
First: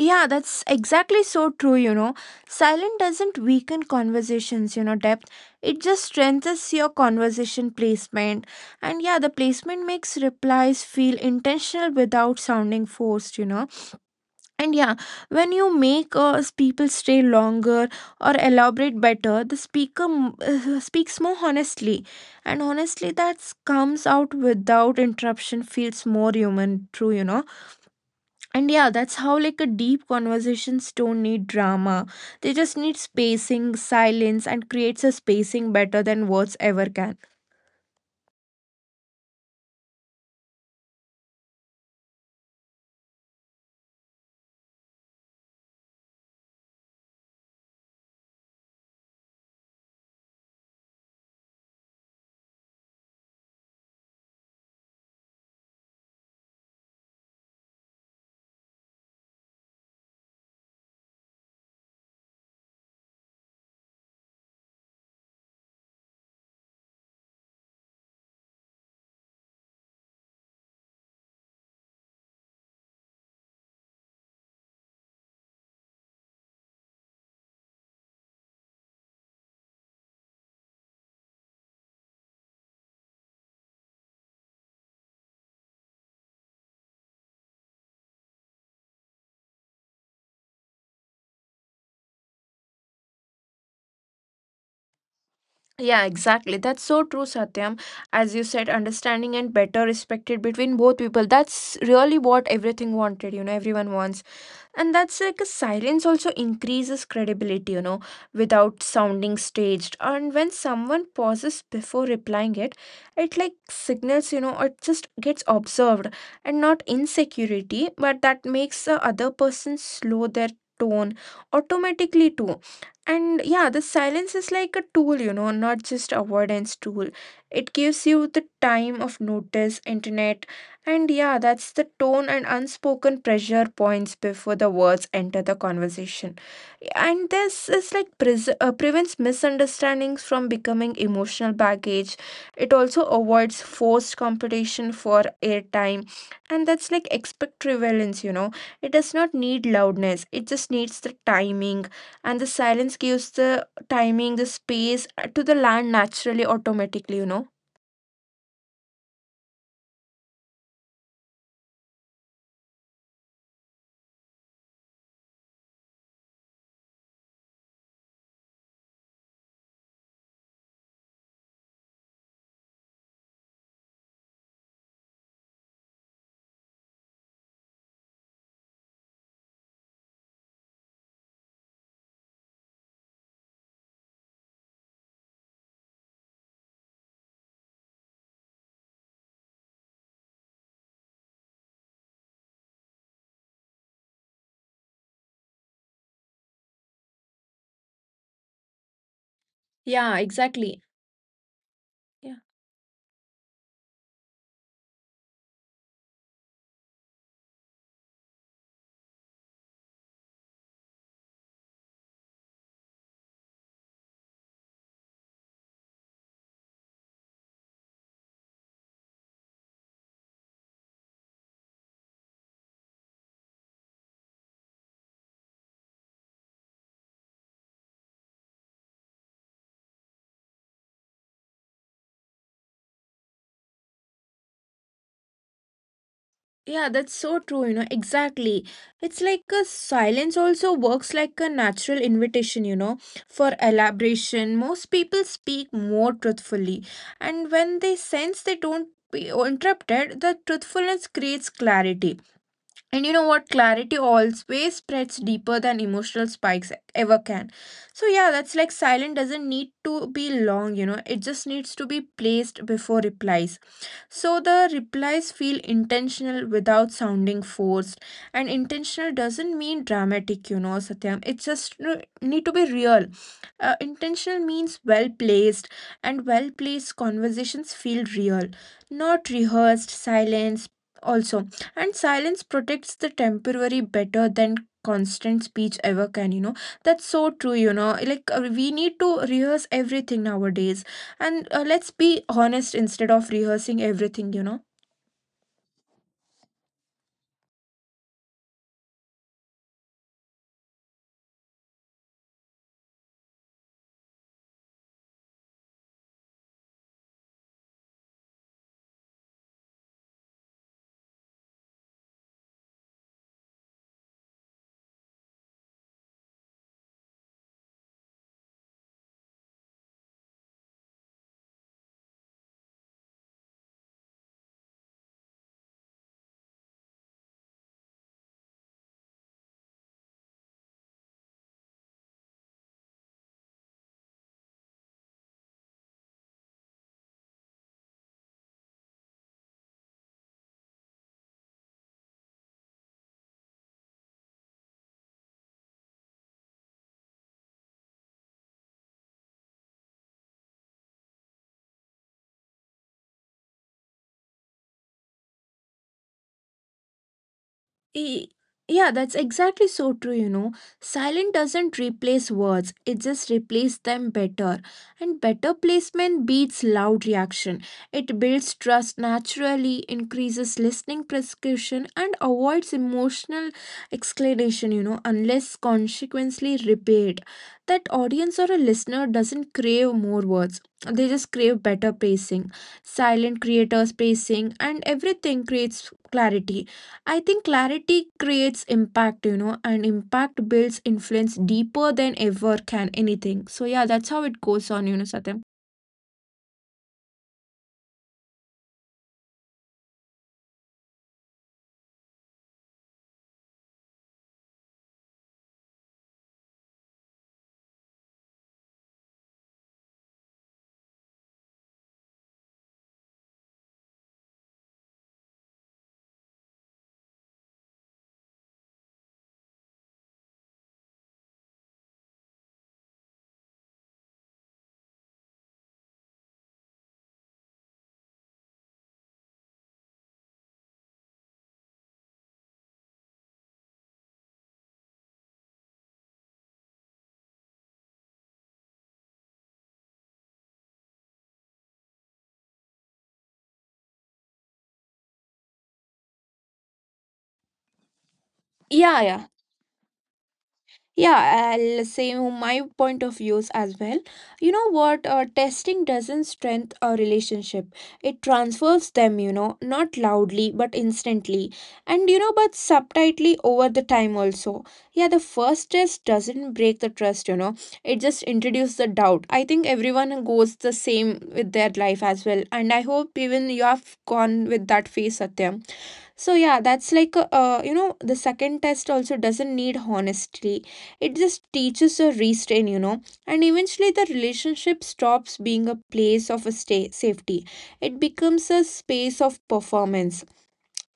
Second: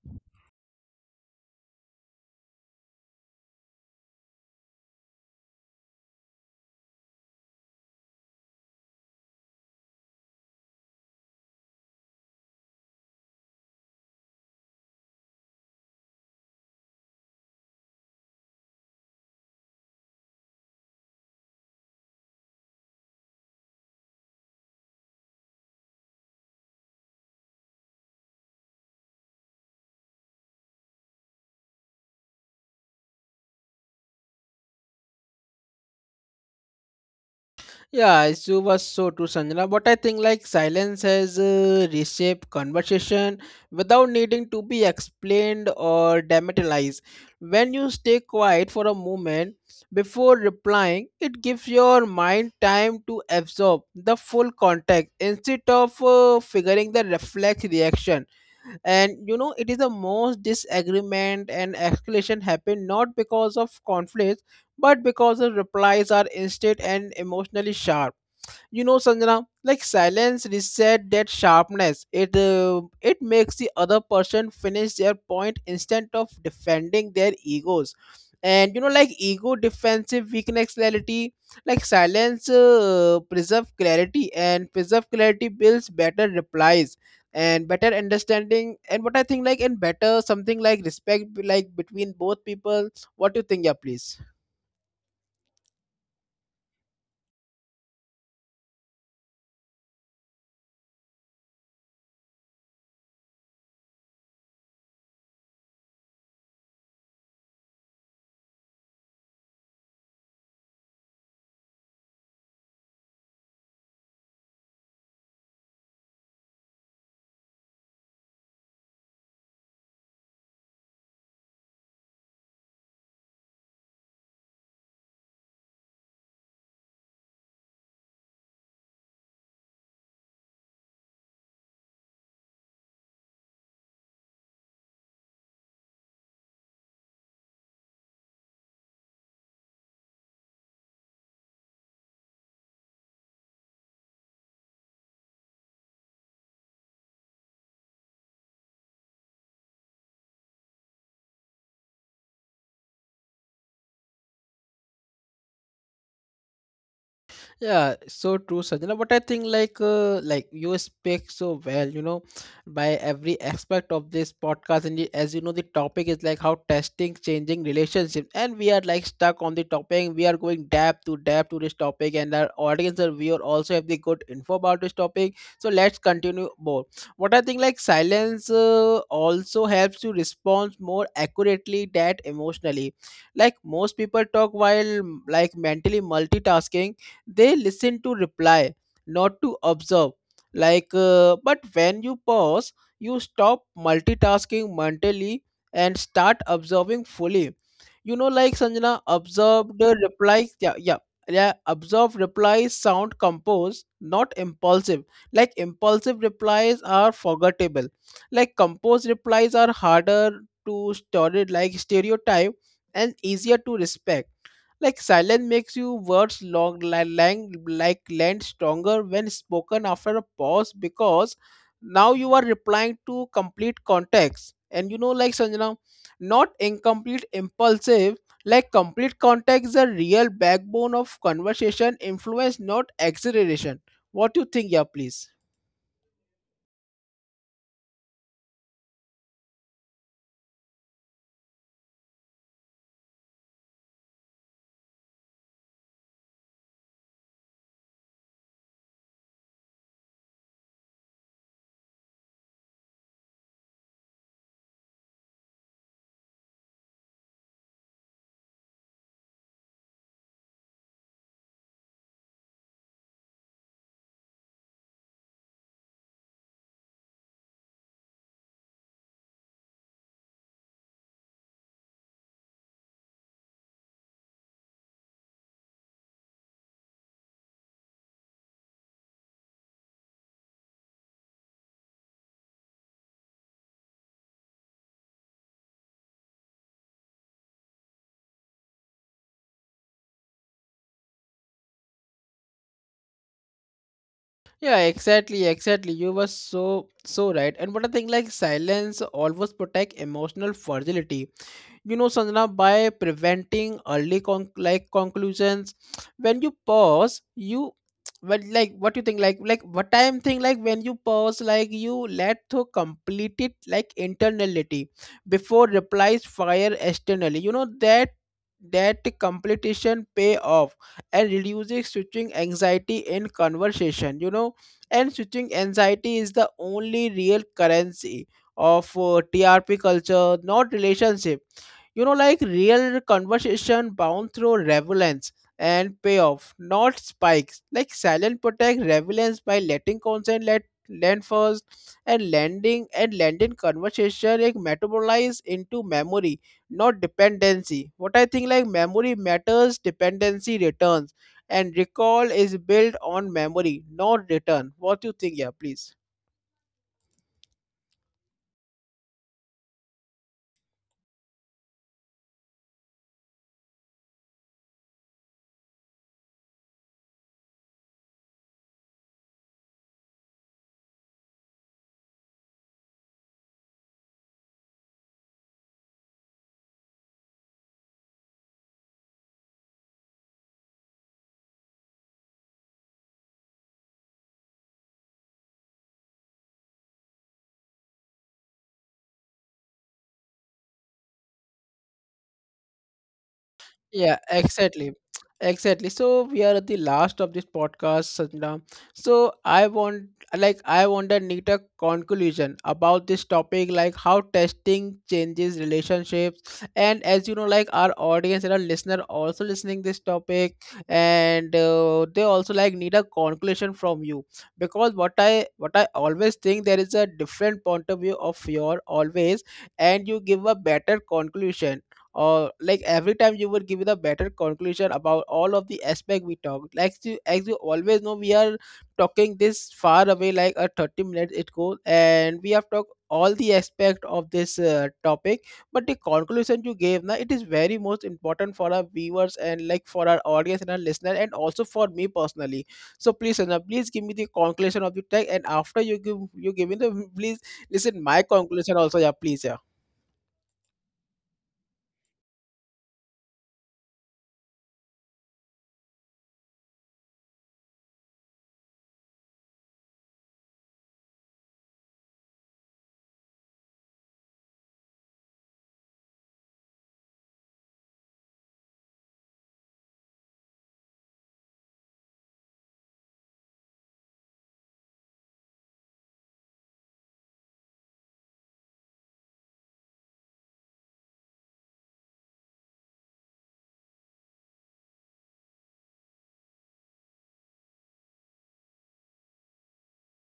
Yeah, that's exactly so true, you know. Silent doesn't weaken conversations, you know, depth. It just strengthens your conversation placement. And yeah, the placement makes replies feel intentional without sounding forced, you know. And yeah, when you make people stay longer or elaborate better, the speaker speaks more honestly. And honestly, that comes out without interruption feels more human, true, you know. And yeah, that's how like a deep conversations don't need drama. They just need spacing, silence, and creates a spacing better than words ever can.
Yeah, you was so true, Sanjana. But I think like silence has reshaped conversation without needing to be explained or dramatized. When you stay quiet for a moment before replying, it gives your mind time to absorb the full context instead of figuring the reflex reaction. And you know, it is the most disagreement and escalation happen not because of conflict but because the replies are instant and emotionally sharp. You know, Sanjana, like silence reset that sharpness. It it makes the other person finish their point instead of defending their egos. And you know, like ego defensive weakness clarity, like silence preserve clarity, and preserve clarity builds better replies and better understanding. And what I think, like, and better something like respect, like between both people. What do you think, yeah, please?
Yeah, exactly. That's so true, Satyam. As you said, understanding and better respected between both people. That's really what everything wanted, you know, everyone wants. And that's like a silence also increases credibility, you know, without sounding staged. And when someone pauses before replying it, it like signals, you know, it just gets observed and not insecurity, but that makes the other person slow their tone automatically too. And yeah, the silence is like a tool, you know, not just avoidance tool. It gives you the time of notice internet. And yeah, that's the tone and unspoken pressure points before the words enter the conversation. And this is like prevents misunderstandings from becoming emotional baggage. It also avoids forced competition for airtime. And that's like expect prevalence, you know. It does not need loudness, it just needs the timing. And the silence gives the timing, the space to the land naturally, automatically, you know.
Yeah, so true, Sanjana. But I think like you speak so well, you know, by every aspect of this podcast. And as you know, the topic is like how testing changing relationships, and we are like stuck on the topic. We are going depth to depth to this topic, and our audience and viewer also have the good info about this topic. So let's continue more. What I think like silence also helps to respond more accurately that emotionally. Like most people talk while like mentally multitasking, they listen to reply, not to observe. Like, but when you pause, you stop multitasking mentally and start observing fully. You know, like Sanjana,
Yeah,
observe the
exactly.
replies. Yeah, yeah. Yeah, observe replies sound composed, not impulsive. Like impulsive replies are forgettable. Like composed replies are harder to store it like stereotype and easier to respect, like silence makes you words long li- lang, like land stronger when spoken after a pause, because now you are replying to complete context. And you know, like Sanjana, not incomplete impulsive, like complete context is a real backbone of conversation, influence, not acceleration. What do you think, yeah, please?
Yeah, that's so true, you know, exactly. It's like a silence also works like a natural invitation, you know, for elaboration. Most people speak more truthfully, and when they sense they don't be interrupted, the truthfulness creates clarity. And you know what? Clarity always spreads deeper than emotional spikes ever can. So, yeah, that's like silent doesn't need to be long, you know, it just needs to be placed before replies. So, the replies feel intentional without sounding forced. And intentional doesn't mean dramatic, you know, Satyam. It just need to be real. Intentional means well placed, and well placed conversations feel real, not rehearsed, silence. Also, and silence protects the temporary better than constant speech ever can, you know. That's so true, you know, like we need to rehearse everything nowadays. And let's be honest instead of rehearsing everything, you know.
Yeah, exactly, exactly. You were so so right. And what I think like silence always protect emotional fragility, you know, Sanjana, by preventing early con- like conclusions. When you pause you, but like what you think like what I'm thinking, like when you pause, like you let to complete it like internality before replies fire externally. You know, that completion pay off and reducing switching anxiety in conversation. You know, and switching anxiety is the only real currency of TRP culture, not relationship. You know, like real conversation bound through relevance and payoff, not spikes, like silent protect relevance by letting consent let land first, and landing conversation like metabolize into memory, not dependency. What I think, like memory matters, dependency returns, and recall is built on memory, not return. What you think? Yeah, please.
Y- Yeah, that's exactly so true, you know. Silent doesn't replace words, it just replaces them better. And better placement beats loud reaction. It builds trust naturally, increases listening prescription, and avoids emotional exclamation, you know, unless consequently repaid. That audience or a listener doesn't crave more words. They just crave better pacing. Silent creators pacing and everything creates clarity. I think clarity creates impact, you know, and impact builds influence deeper than ever can anything. So yeah, that's how it goes
Yeah,
on, you know, Satyam.
exactly. Exactly. So we are at the last of this podcast, Sanjana. So I want a neater conclusion about this topic, like how testing changes relationships. And as you know, like our audience and our listener also listening this topic, and they also like need a conclusion from you because what I always think there is a different point of view of your always, and you give a better conclusion or like every time you would give it a better conclusion about all of the aspect we talked like you as you always know we are talking this far away like a 30 minutes it goes and we have talked all the aspect of this topic, but the conclusion you gave now it is very most important for our viewers and like for our audience and our listener and also for me personally. So please Sanjay, please give me the conclusion of the tag and after you give me the please listen my
Yeah, yeah.
conclusion also. Yeah, please. Yeah,
Yeah, I'll say my point of views as well. You know what? Testing doesn't strengthen a relationship. It transfers them, you know, not loudly but instantly. And you know, but subtly over the time also. Yeah, the first test doesn't break the trust, you know. It just introduces the doubt. I think everyone goes the same with their life as well. And I hope even you have gone with that phase, Satyam. So yeah, that's like a, you know, the second test also doesn't need honesty. It just teaches a restraint, you know. And eventually the relationship stops being a place of a stay safety. It becomes a space of performance.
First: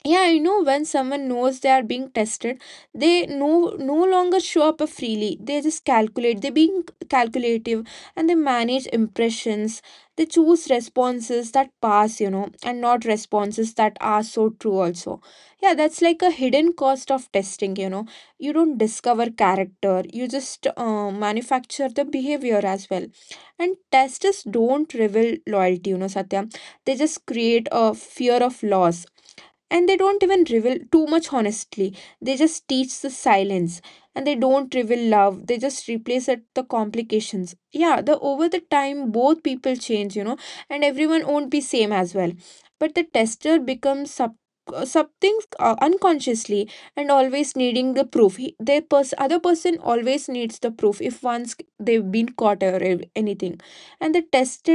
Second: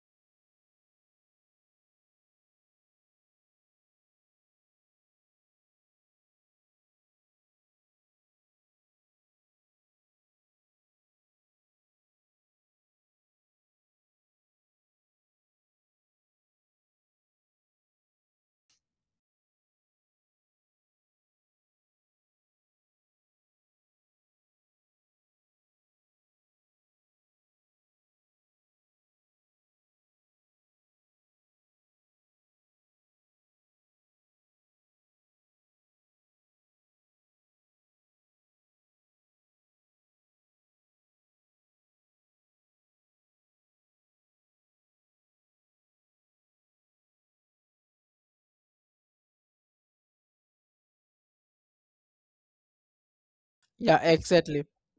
Yeah, you know, when someone knows they are being tested, they no no longer show up freely. They just calculate, they being calculative, and they manage impressions. They choose responses that pass, you know, and not responses that are so true also. Yeah, that's like a hidden cost of testing, you know. You don't discover character, you just manufacture the behavior as well. And testers don't reveal loyalty, you know, Satya. They just create a fear of loss. And they don't even reveal too much honestly, they just teach the silence. And they don't reveal love, they just replace it the complications. Yeah, the over the time both people change, you know, and everyone won't be same as well. But the tester becomes sub, something unconsciously, and always needing the proof. He, the other person always needs the proof if once they've been caught or anything.
yeah,
And the
exactly.
tester,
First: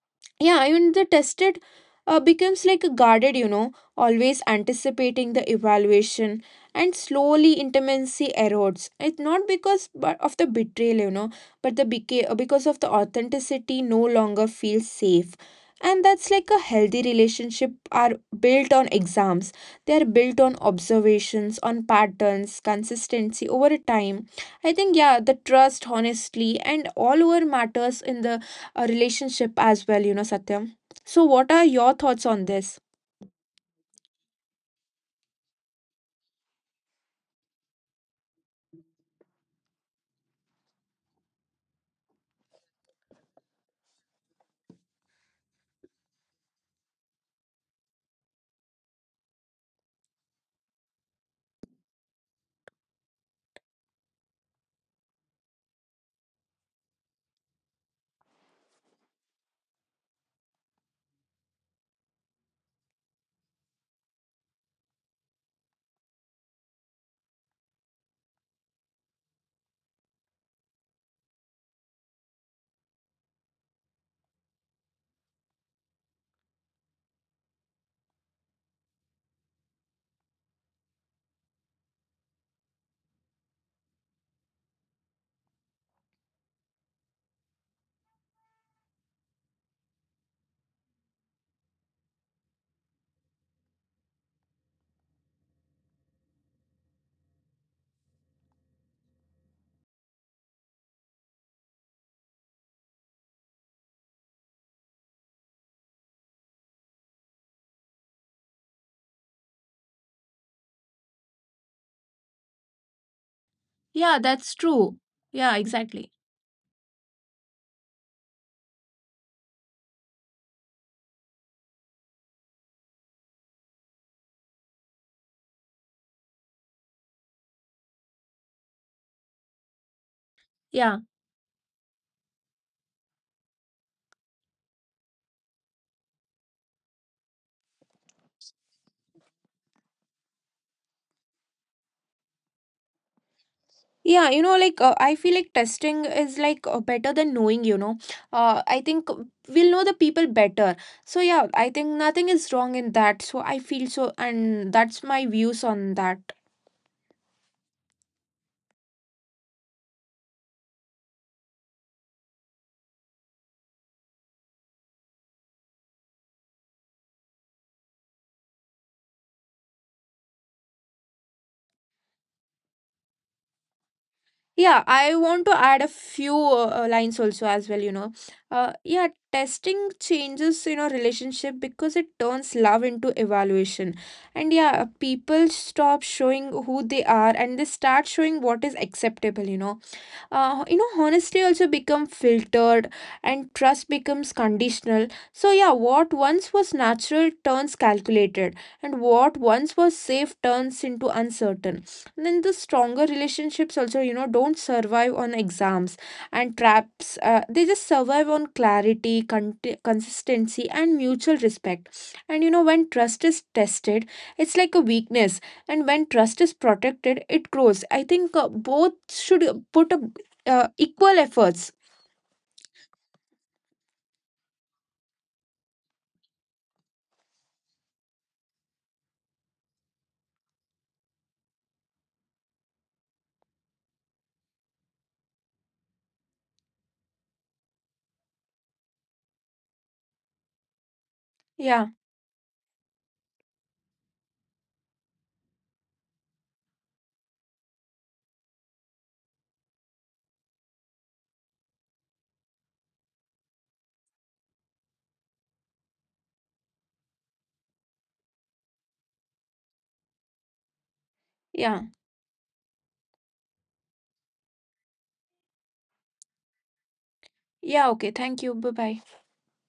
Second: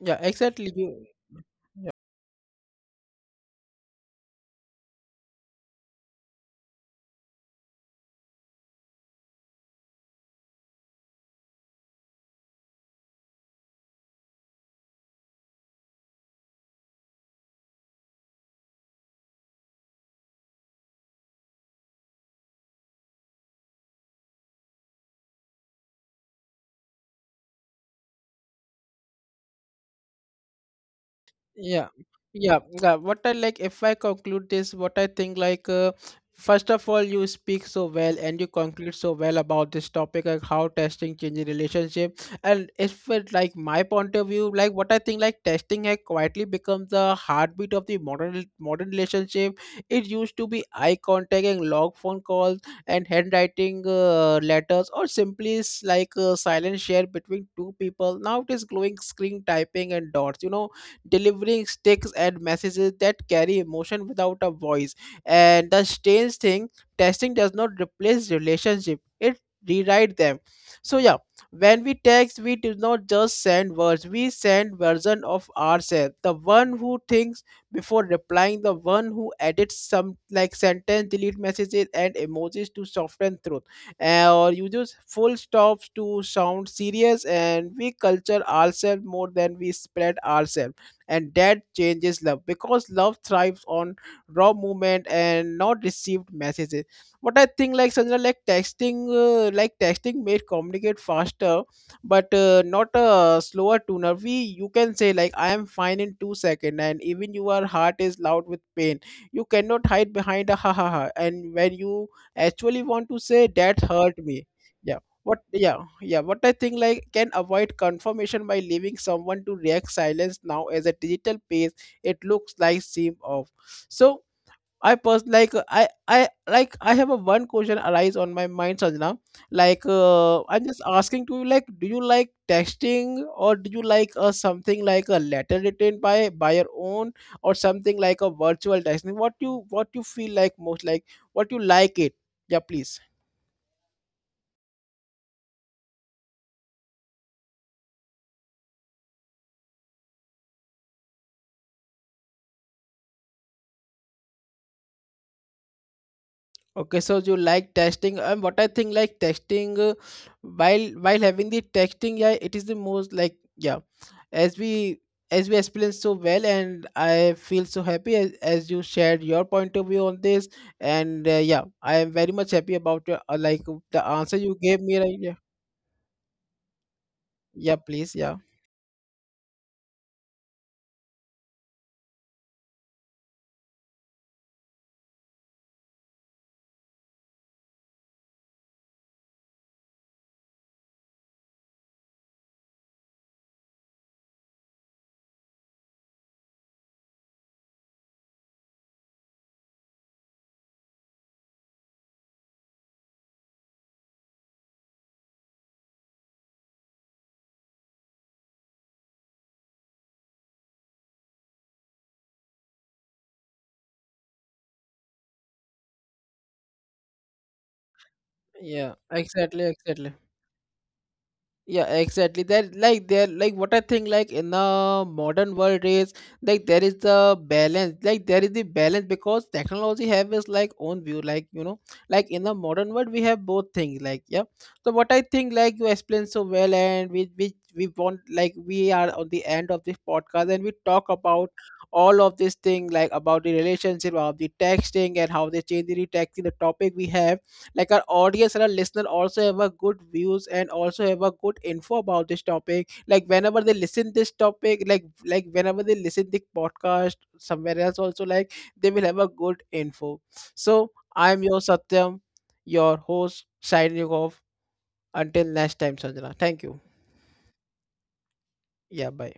Yeah, exactly.
yeah, even
You,
the tested becomes like a guarded, you know, always anticipating the evaluation. And slowly intimacy erodes. It's not because but of the betrayal, you know, but the because of the authenticity no longer feels safe. And that's like a healthy relationship are built on exams. They are built on observations, on patterns, consistency over a time. I think yeah, the trust honestly and all over matters in the a relationship as well, you know, Satyam. So, what are your
yeah.
thoughts on
yeah
this?
yeah what I like, if I conclude this, what I think like first of all you speak so well and you conclude so well about this topic like how testing changes relationship. And if it like my point of view, like what I think, like testing has quietly become the heartbeat of the modern relationship. It used to be eye contact and log phone calls and handwriting letters, or simply like silent share between two people. Now it is glowing screen typing and dots, you know, delivering sticks and messages that carry emotion without a voice. And the strange thing, testing does not replace relationship; it rewrite them. So yeah, when we text, we do not just send words; we send version of ourselves. The one who thinks before replying, the one who edits some like sentence, delete messages, and emojis to soften truth, or uses full stops to sound serious, and we culture ourselves more than we spread ourselves. And that changes love, because love thrives on raw movement and not received messages. What I think like, Sandra, like texting, like texting made communicate faster but not a slower tuner. We you can say like I am fine in 2 seconds and even your heart is loud with pain. You cannot hide behind a ha ha ha, and when you actually want to say that
Yeah,
hurt
that's
me.
true.
Yeah,
Yeah,
what, yeah
exactly.
yeah what I think like can avoid confirmation by leaving someone to react silence. Now as a digital page it looks like seem off. So like I like I have a one question arise on my mind, Sanjana. Like I'm
Yeah.
just asking to you, like, do you like texting or do you like something like a letter written by your own, or something like a virtual texting? What you feel like most, like what you like it? Yeah, please.
Yeah, you know, like I feel like testing is like better than knowing, you know. I think we'll know the people better. So, yeah, I think nothing is wrong in that. So, I feel so, and that's my views on that.
Okay, so you like testing, and what I think like testing, while having the testing, yeah, it is the most like, yeah, as we as we explained so well, and I feel so happy as you shared your point of view on this, and yeah, I am very much happy about your like the answer
Yeah,
you gave
I
me.
want
Right?
to
Yeah,
add a few lines also as well, you
yeah,
know.
please, yeah,
Yeah, testing changes, you know, relationship because it turns love into evaluation. And yeah, people stop showing who they are and they start showing what is acceptable, you know. You know honesty also become filtered, and trust becomes conditional. So yeah, what once was natural turns calculated, and what once was safe turns into uncertain. And then the stronger relationships also, you know, don't survive on exams and traps. They just survive on clarity, consistency and mutual respect. And you know, when trust is tested, it's like a weakness, and when trust is protected it grows. I think both
yeah,
should
exactly,
put a
exactly.
equal efforts.
Yeah, exactly, that like there, like what I think, like in the modern world is like there is the balance, like there is the balance, because technology have its like own view, like you know, like in the modern world we have both things, like yeah. So what I think, like, you explained so well, and we want, like we are on the end of this podcast, and we talk about
Yeah,
all of this thing, like about the relationship of the texting and how they change the texting, the topic we have like our audience and our listener also have a good views and also have a good info about this topic, like whenever they listen this topic, like whenever they listen the podcast somewhere else also, like they will have a good info. So I'm
yeah,
your Satyam, your host, signing off. Until next time, Sanjana, thank you.
yeah. Okay, thank you. Bye bye.
Yeah, bye.